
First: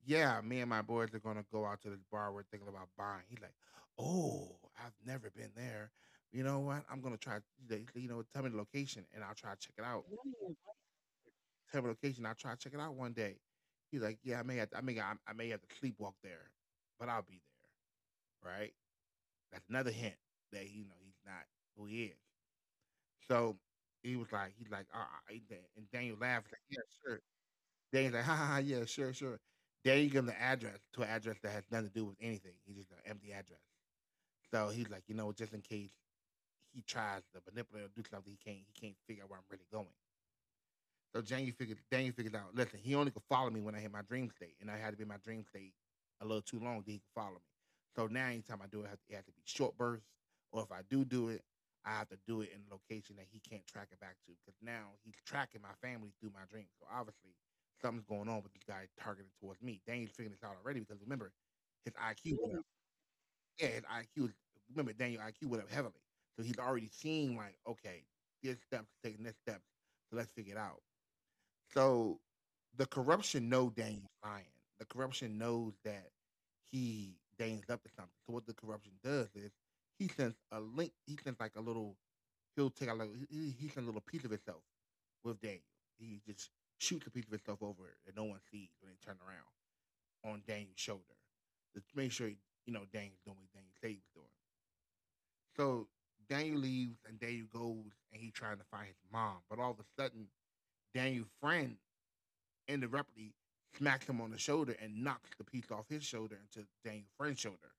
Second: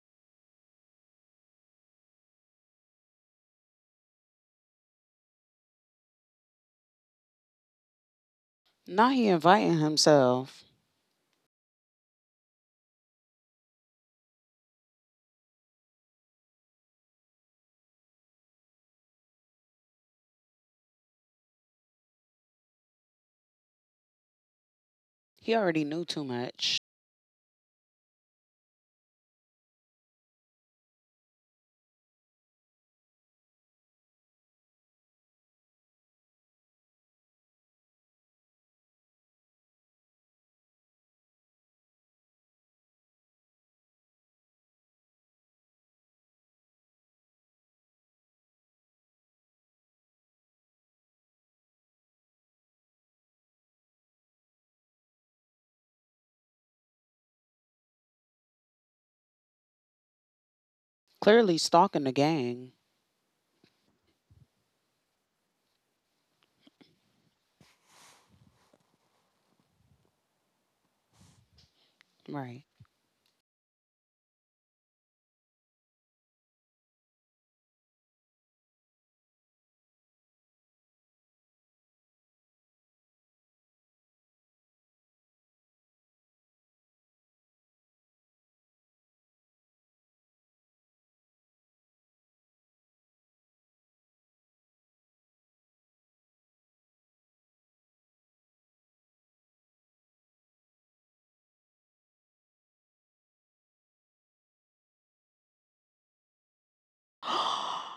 Speaker 1: Yeah, me and my boys are going to go out to this bar. We're thinking about buying." He's like, "Oh, I've never been there. You know what? I'm going to try. They, you know, tell me the location
Speaker 2: Now
Speaker 1: and
Speaker 2: he
Speaker 1: I'll try to check
Speaker 2: inviting
Speaker 1: it out.
Speaker 2: himself.
Speaker 1: Terrible location. I'll try to check it out one day." He's like, "Yeah, I may have to, I may have to sleepwalk there, but I'll be there, right?" That's another hint that you know he's not who he is. So he was like, he's like,
Speaker 2: He already
Speaker 1: and
Speaker 2: knew
Speaker 1: Daniel
Speaker 2: too
Speaker 1: laughed like,
Speaker 2: much.
Speaker 1: "Yeah, sure." Daniel's like, "Ha ha, ha yeah, sure, sure." Daniel gave him the address to an address that has nothing to do with anything. He's just an empty address. So he's like, you know, just in case he tries to manipulate or do something, he can't figure out where I'm really going. So Daniel figured out. Listen, he only could follow me when I hit my dream state, and I had to be in my dream state a little too long that he could follow me. So now anytime I do it, it has to be short bursts, or if I do do it, I have to do it in a location that he can't track it back to, because now he's tracking my family through my dreams. So obviously something's going on with this guy targeted towards me. Daniel's figured this out already because, remember,
Speaker 2: Clearly
Speaker 1: his
Speaker 2: stalking the
Speaker 1: IQ. Went
Speaker 2: gang.
Speaker 1: up. Yeah, his IQ. Remember, Daniel IQ went up heavily, so he's already seeing like, okay, this steps taking this step. So let's figure it out. So
Speaker 2: Right.
Speaker 1: the corruption know Dane's lying. The corruption knows that he Dane's up to something. So what the corruption does is he sends a link. He sends like a little. He'll take a little. He sends a little piece of himself with Daniel. He just shoots a piece of himself over it that no one sees. When they turn around, on Daniel's shoulder, to make sure, you know, Daniel's doing what Daniel said he doing. So Daniel leaves and Daniel goes and he's trying to find his mom. But all of a sudden, Daniel's friend, and abruptly, smacks him on the shoulder and knocks the piece off his shoulder into Daniel Fran's shoulder.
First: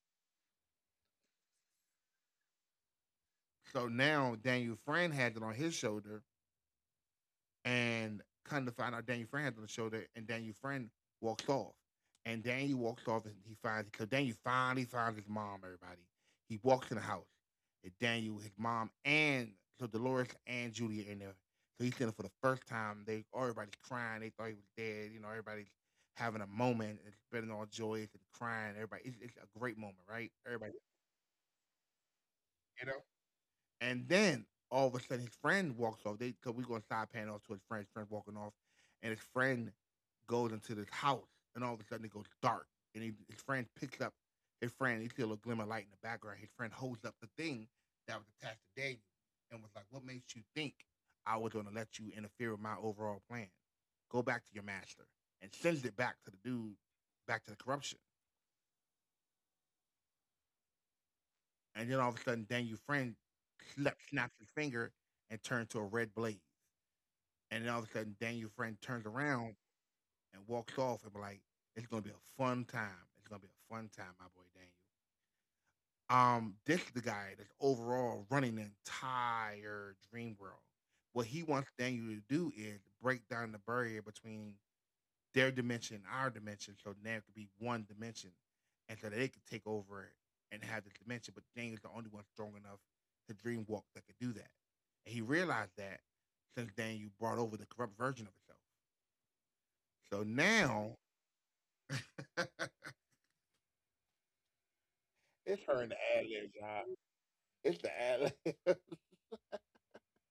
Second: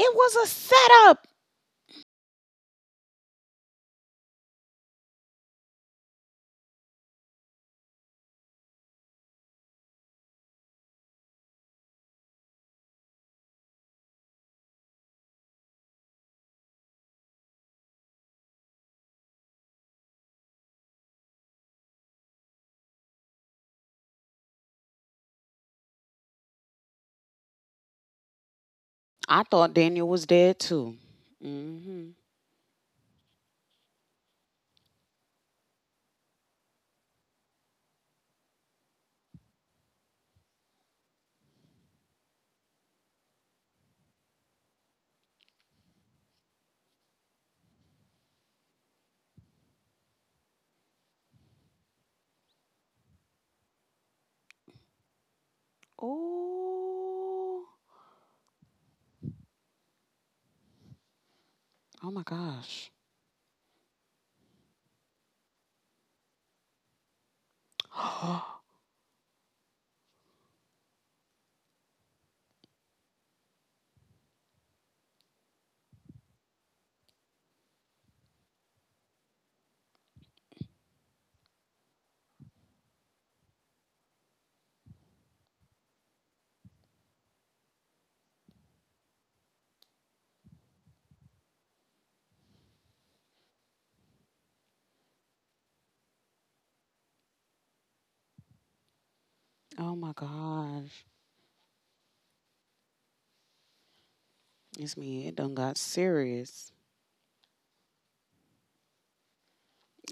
Speaker 2: It was a setup.
Speaker 1: So now Daniel Fran has it on his shoulder, and kind of find out Daniel Friend had on the show that, and Daniel Friend walks off, and Daniel walks off, and he finds, because Daniel finally finds his mom. Everybody, he walks in the house, and Daniel, his mom, and so Dolores and Judy are in there. So he's in there for the first time. They everybody's crying. They thought he was dead. You know, everybody's having a moment. It's been all joyous and crying. Everybody, it's
Speaker 2: I
Speaker 1: a
Speaker 2: thought
Speaker 1: great moment,
Speaker 2: Daniel was
Speaker 1: right?
Speaker 2: dead
Speaker 1: Everybody,
Speaker 2: too. Mm-hmm.
Speaker 1: you know. And then all of a sudden, his friend walks off. They, because we go side panel to his friend's friend walking off, and his friend goes into this house, and all of a sudden it goes dark. And his friend picks up his friend. He see a little glimmer of light in the background. His friend holds up the thing that was attached to Daniel and was like, "What makes you think I was going to let you interfere with my overall plan? Go back to your master." And sends it back to the dude, back to the
Speaker 2: Ooh.
Speaker 1: corruption. And then all
Speaker 2: Oh
Speaker 1: of a
Speaker 2: my
Speaker 1: sudden, Daniel's
Speaker 2: gosh.
Speaker 1: friend snaps his finger and turns to a red blaze. And then all of a sudden, Daniel friend turns around and walks off, and be like, "It's gonna be a fun time. It's gonna be a fun time, my boy Daniel." This is the guy that's overall running the entire Dream World. What he wants Daniel to do is break down the barrier between their dimension and our dimension, so now it could be one dimension, and so that they could take over and have the dimension. But Daniel's the only one strong enough to dream walk that could do that, and he realized that since Daniel brought over the corrupt version of himself.
Speaker 2: Oh
Speaker 1: So
Speaker 2: my
Speaker 1: now
Speaker 2: gosh. It's me. It
Speaker 1: it's
Speaker 2: done
Speaker 1: her in the
Speaker 2: got
Speaker 1: ad lib job.
Speaker 2: serious.
Speaker 1: It's the ad lib.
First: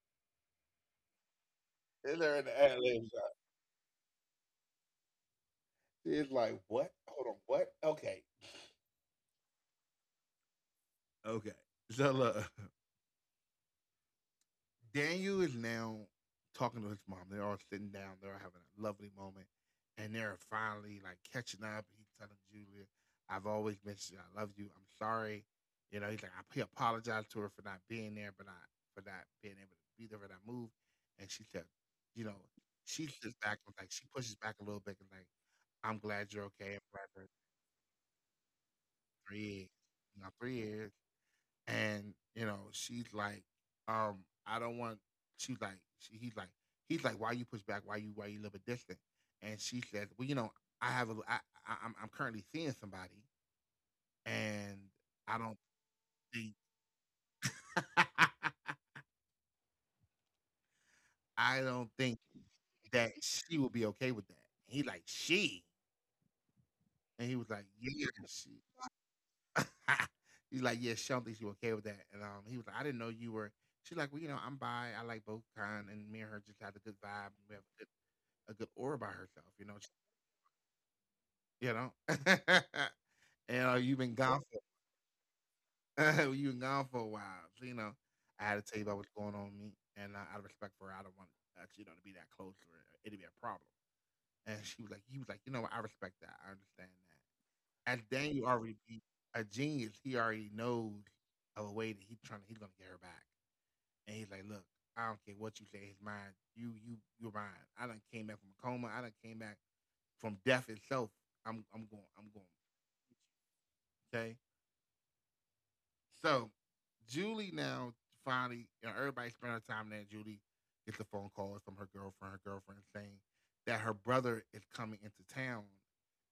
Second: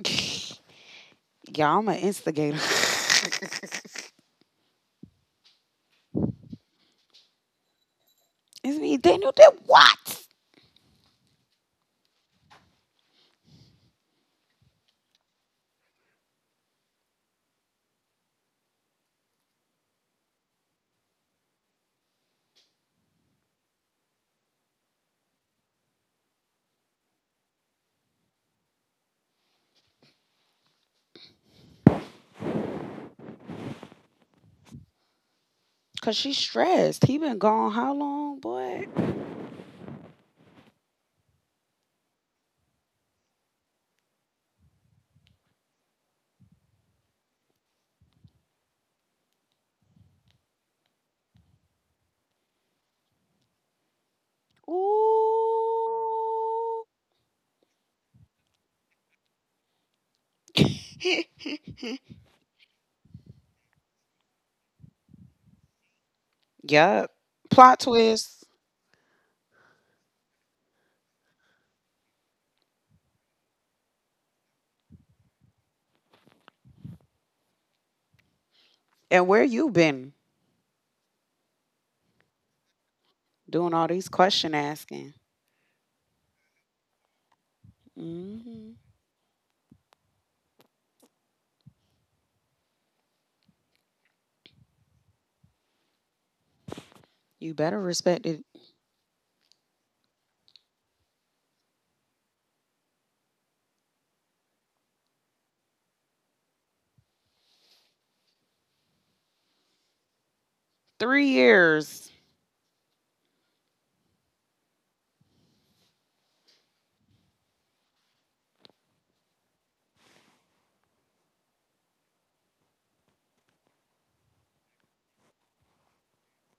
Speaker 2: Y'all, I'm an
Speaker 1: It's her in
Speaker 2: instigator.
Speaker 1: the ad lib job.
Speaker 2: It's
Speaker 1: It's like, what? Hold on, what? Okay.
Speaker 2: me, Daniel did what?
Speaker 1: Okay. So look, Daniel is now talking to his mom. They're all sitting down. They're all having a lovely moment, and they're finally like catching up. He's telling Julia, "I've always mentioned you. I love you. I'm sorry." You know, he's like, he apologized to her for not being there, but not for not being able to be there for that move. And she said, you know, she sits back and like she pushes back a little bit and like, "I'm
Speaker 2: Cause she's
Speaker 1: glad you're okay. I'm
Speaker 2: stressed. He
Speaker 1: glad
Speaker 2: been
Speaker 1: you're"
Speaker 2: gone how long, boy?
Speaker 1: 3 years, you know, 3 years. And you know she's like, um "I don't want" he's like, "Why you push back? Why you why you live a distance?" And she says, "Well, you know, i have a i, I'm currently seeing somebody, and I don't think
Speaker 2: Ooh.
Speaker 1: I don't think that she will be okay with that." And he like she,
Speaker 2: Yup.
Speaker 1: and he was like,
Speaker 2: Plot
Speaker 1: "Yeah,
Speaker 2: twist.
Speaker 1: she—" He's like, "Yeah, she don't think she okay with that." And he was like, "I didn't know you were—" She's like, "Well, you know, I'm bi. I like both kind, and me and her just had a good vibe. We have a good aura by
Speaker 2: And where
Speaker 1: herself.
Speaker 2: you
Speaker 1: You know, she—"
Speaker 2: been
Speaker 1: You know,
Speaker 2: doing
Speaker 1: and
Speaker 2: all these
Speaker 1: "You've been gone
Speaker 2: question asking?
Speaker 1: for" "you've been gone for a while. So you know, I had to
Speaker 2: Hmm.
Speaker 1: tell you about what's going on with me, and out of respect for her, I don't want, you know, to be that close, or it'd be a problem." And she was like, he was like, "You know what? I respect that. I understand that."
Speaker 2: You better
Speaker 1: As
Speaker 2: respect it.
Speaker 1: Daniel already be a genius, he already knows of a way that he's trying to he's gonna get her back. And he's like, "Look, I don't care what you say," his mind, you you're mine. I done came back from a coma. I done came back from death itself.
Speaker 2: Three
Speaker 1: I'm I'm
Speaker 2: years.
Speaker 1: going I'm going Okay. So Julie now finally, you know, everybody spent her time there. Julie gets a phone call from her girlfriend saying that her brother is coming into town,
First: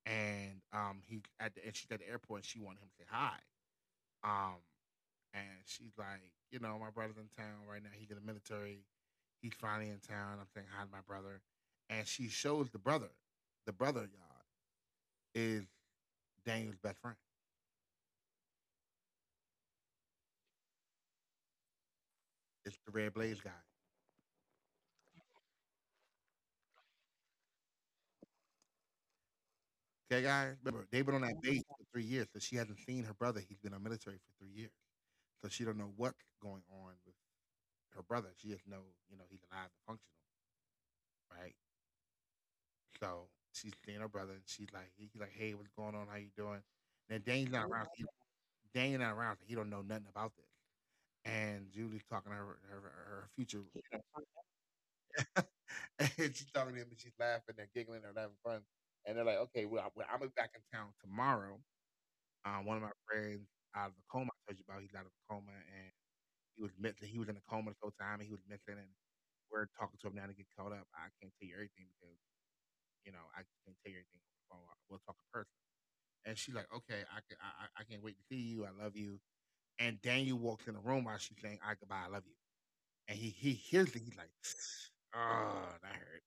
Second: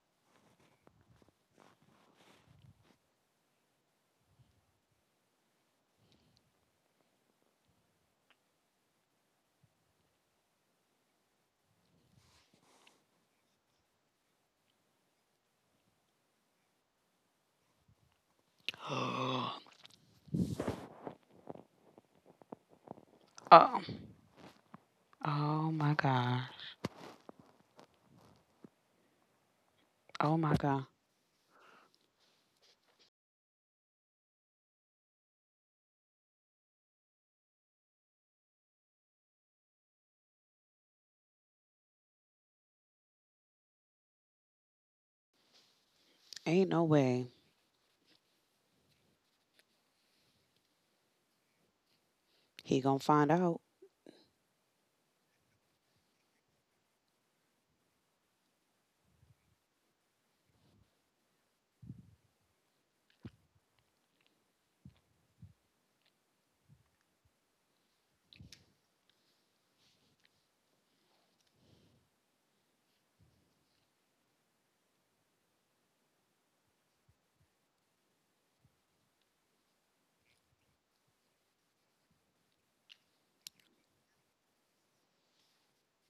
Speaker 1: and he at the, and she's at the airport and she wanted him to say hi. Um and she's like, "You know, my brother's in town right now. He's in the military. He's finally in town. I'm saying hi to my brother." And she shows the brother. The brother, y'all, is Daniel's best friend.
Speaker 2: Oh.
Speaker 1: It's the Red Blaze guy.
Speaker 2: Oh my god.
Speaker 1: Okay,
Speaker 2: Oh my
Speaker 1: guys?
Speaker 2: god.
Speaker 1: Remember, they've been on that base for 3 years, so she hasn't seen her brother. He's been on military for 3 years. So she don't know what's going on with her brother. She just know, you know, he's alive and functional, right? So she's seeing her brother, and she's like, he like, hey, what's going on? How you doing?
Speaker 2: Ain't no
Speaker 1: And
Speaker 2: way
Speaker 1: Dane's not around. Dane not around. So he don't know nothing about this. And Julie's talking to
Speaker 2: he gonna
Speaker 1: her
Speaker 2: find
Speaker 1: future,
Speaker 2: out.
Speaker 1: you know, and she's talking to him, and she's laughing and giggling and having fun. And they're like, okay, well, I'm gonna be back in town tomorrow. One of my friends out of the coma I told you about, he's out of the coma, and he was in the coma this whole time and he was mental, and we're talking to him now to get caught up. I can't tell you everything because, you know, I can't tell you everything over the phone. We'll talk in person. And she's like, okay, I can't wait to see you. I love you. And Daniel walks in the room while she's saying, I goodbye, I love you. And he hears it, he's like, oh, that hurt.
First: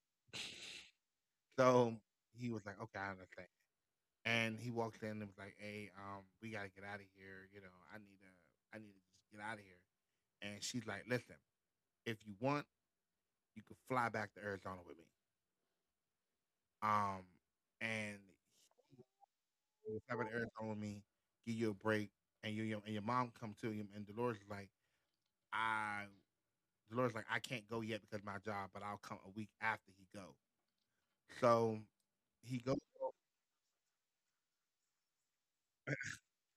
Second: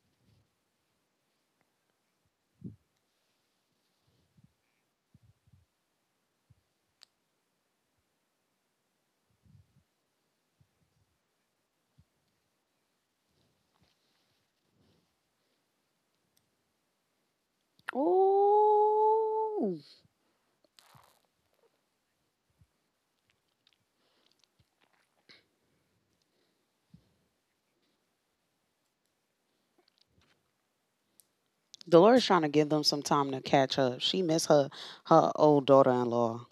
Speaker 1: So he was like, okay, I understand. And he walks in and was like, hey, we gotta get out of here, you know, I need to just get out of here. And she's like, "Listen, if you want, you could fly back to Arizona with me. Um, and
Speaker 2: Ooh.
Speaker 1: You can fly back to Arizona with me, give you a break, and your mom come to you." And Dolores is like, I I can't go yet because of my job, but I'll come a week after he go. So
Speaker 2: Dolores trying to
Speaker 1: he
Speaker 2: give
Speaker 1: goes.
Speaker 2: them some time to catch up. She miss her old daughter in law.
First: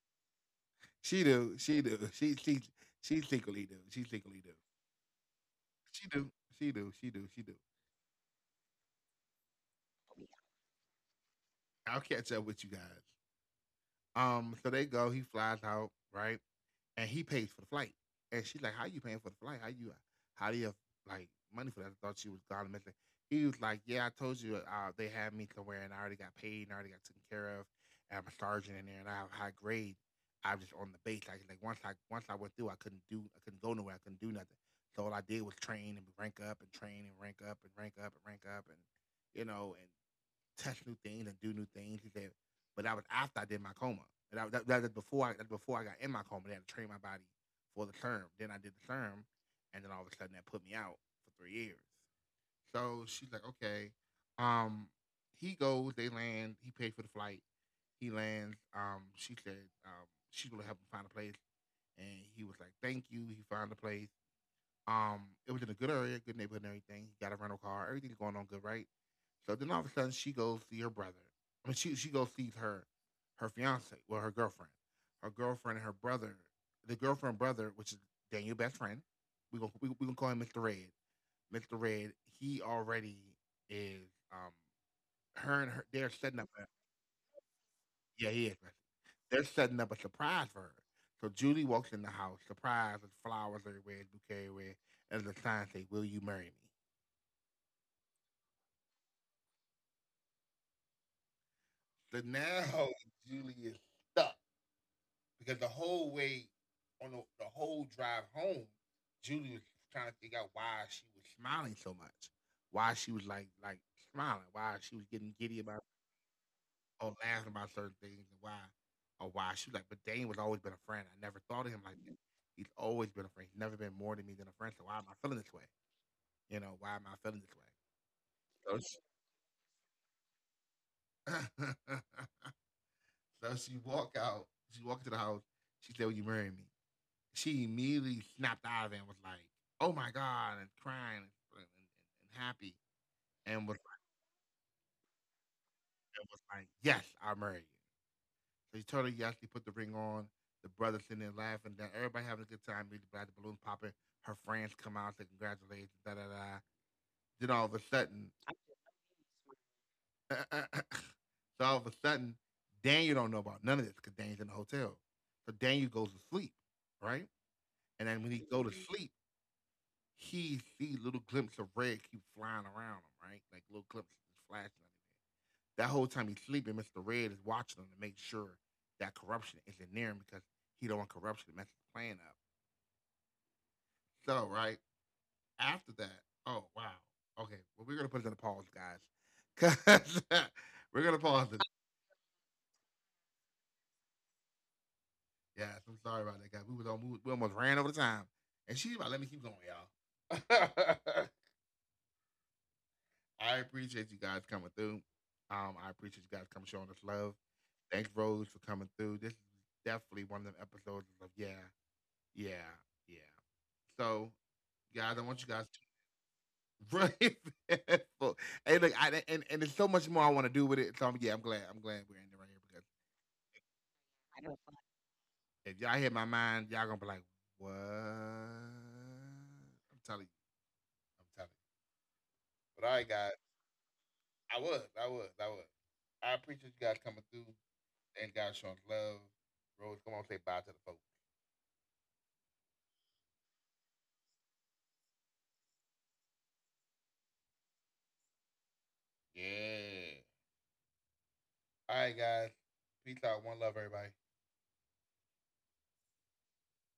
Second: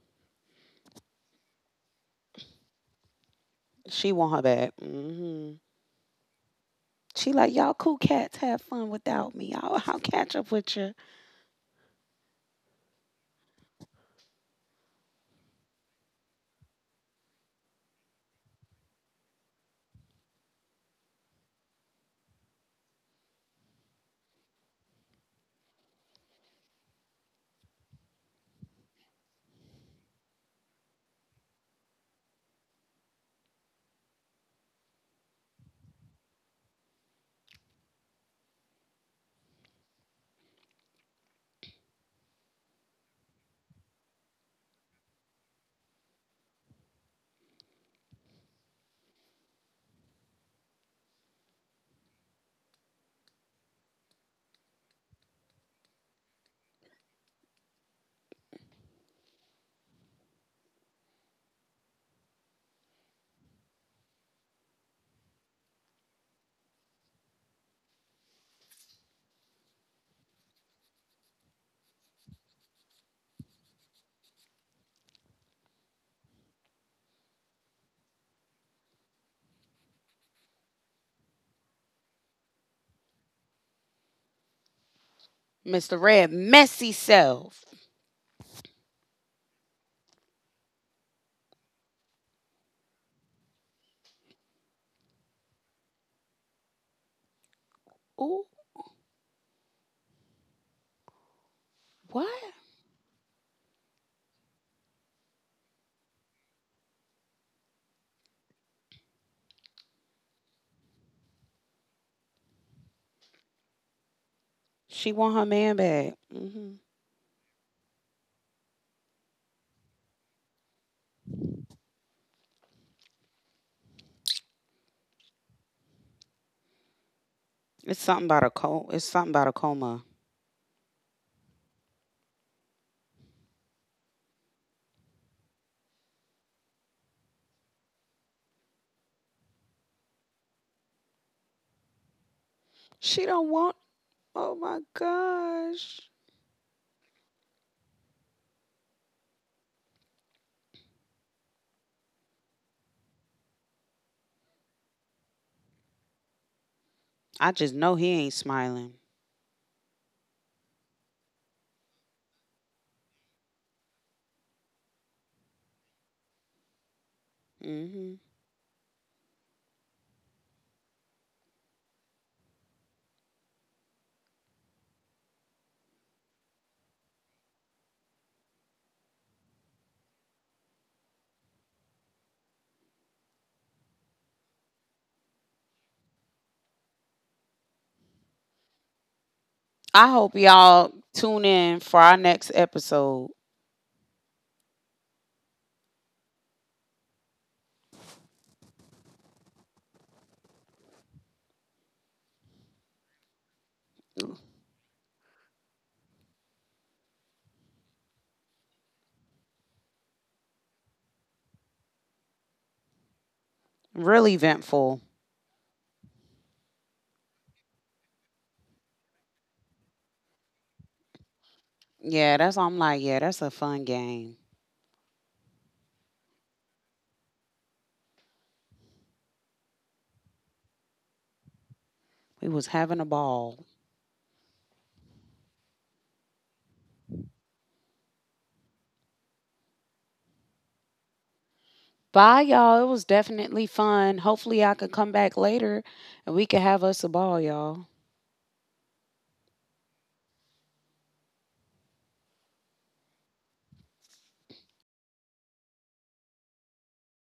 Speaker 1: She do, she secretly do,
Speaker 2: She want her back. Hmm.
Speaker 1: she do,
Speaker 2: She
Speaker 1: she
Speaker 2: like,
Speaker 1: do.
Speaker 2: y'all cool cats have fun without me. I'll catch up with you.
Speaker 1: I'll catch up with you guys. So they go. He flies out, right? And he pays for the flight. And she's like, "How you paying for the flight? How do you have like money for that?" I thought she was God. He was like, "Yeah, I told you they had me somewhere, and I already got paid, and I already got taken care of. And I'm a sergeant in there, and I have high grade. I'm just on the base. Once I went through, I couldn't go nowhere, I couldn't do nothing. So all I did was train and rank up and train and rank up and rank up and rank up and you know, and touch new things and do new things." He said, "but that was after I did my coma. And that was before I that before I got in my coma. They had to train my body for the term. Then I did the term, and then all of a sudden that put me out for 3 years." So she's like, okay. Um, he goes. They land. He paid for the flight. He lands. She said she's gonna help him find a place, and he was like, thank you. He found a place. Um, it was in a good area, good neighborhood and everything. He got a rental car, everything's going on good, right? So then all of a sudden she goes see her brother. I mean, she goes sees her her fiance, well, her girlfriend. Her girlfriend and her brother, the girlfriend brother, which is Daniel's best friend. We gonna call him Mr. Red. Mr. Red, he already is um her and her
Speaker 2: Mister
Speaker 1: they're
Speaker 2: Red
Speaker 1: setting up,
Speaker 2: messy self.
Speaker 1: yeah, he is messy. They're setting up a surprise for her. So Julie walks in the house, surprise, with flowers everywhere, bouquet everywhere, and the sign say, "Will you marry me?"
Speaker 2: Ooh,
Speaker 1: So
Speaker 2: what?
Speaker 1: now Julie is stuck because the whole way the whole drive home, Julie was trying to figure out why she was smiling so much, why she was smiling, why she was
Speaker 2: She
Speaker 1: getting
Speaker 2: want her
Speaker 1: giddy
Speaker 2: man
Speaker 1: about
Speaker 2: back. Hmm.
Speaker 1: or laughing about certain things and why or why she was like, but Dane was always been a friend. I never thought of him like that. He's always been a friend. He's never been more to me than a friend. So why am I feeling this way? You know, why am I feeling this way?
Speaker 2: It's something about a
Speaker 1: So
Speaker 2: co. It's something about a coma.
Speaker 1: she, so she walked out. She walked to the house. She said, "Will you marry me?" She immediately snapped out of it and was like, "Oh my god!" and crying, and, and happy,
Speaker 2: She don't want.
Speaker 1: and
Speaker 2: Oh my gosh.
Speaker 1: was like, "Yes, I'll marry you." So he actually put the ring on. The brothers sitting there laughing, down. Everybody having a good time. Meet the balloon popping. Her friends come out to congratulate. Da da da. Then
Speaker 2: I
Speaker 1: all of
Speaker 2: just
Speaker 1: a
Speaker 2: know he
Speaker 1: sudden,
Speaker 2: ain't smiling.
Speaker 1: so all of a sudden, Daniel don't know about none of this because Daniel's in the hotel. So Daniel goes to sleep, right? And
Speaker 2: Hmm.
Speaker 1: then when he go to sleep, he see little glimpse of red keep flying around him, right? Like little glimpses flashing. That whole time he's sleeping, Mr. Red is watching him to make sure that corruption isn't near him because he don't want corruption to mess his plan up. So, right after that, oh wow, okay. Well, we're gonna
Speaker 2: I
Speaker 1: put it in a
Speaker 2: hope
Speaker 1: pause,
Speaker 2: y'all tune in for
Speaker 1: guys,
Speaker 2: our next
Speaker 1: because
Speaker 2: episode.
Speaker 1: we're gonna pause it. Yes, I'm sorry about that, guys. We was on, we, was- We almost ran over the time, and she's about to let me keep going, y'all. I appreciate you guys coming through. I appreciate you guys coming showing us love. Thanks, Rose, for coming through. This is definitely one of them episodes of
Speaker 2: Really
Speaker 1: yeah,
Speaker 2: eventful.
Speaker 1: yeah, yeah. So, guys, I want you guys. Right. Hey, look, and there's so much more I want to do with it. So I'm, yeah, I'm glad.
Speaker 2: Yeah,
Speaker 1: I'm
Speaker 2: that's
Speaker 1: glad we're
Speaker 2: I'm
Speaker 1: ending right
Speaker 2: like, yeah,
Speaker 1: here
Speaker 2: that's a fun game.
Speaker 1: because if y'all hit my mind, y'all gonna be like, "What?" I'm telling you. I'm telling
Speaker 2: We was having
Speaker 1: you.
Speaker 2: a
Speaker 1: But alright, guys,
Speaker 2: ball.
Speaker 1: I was. I appreciate you guys coming through and guys showing love. Rose, come on, say bye to the folks.
Speaker 2: Bye, y'all. It was definitely fun. Hopefully, I could come back later and we could have us a ball, y'all.
Speaker 1: Yeah. All right, guys. Peace out. One love, everybody.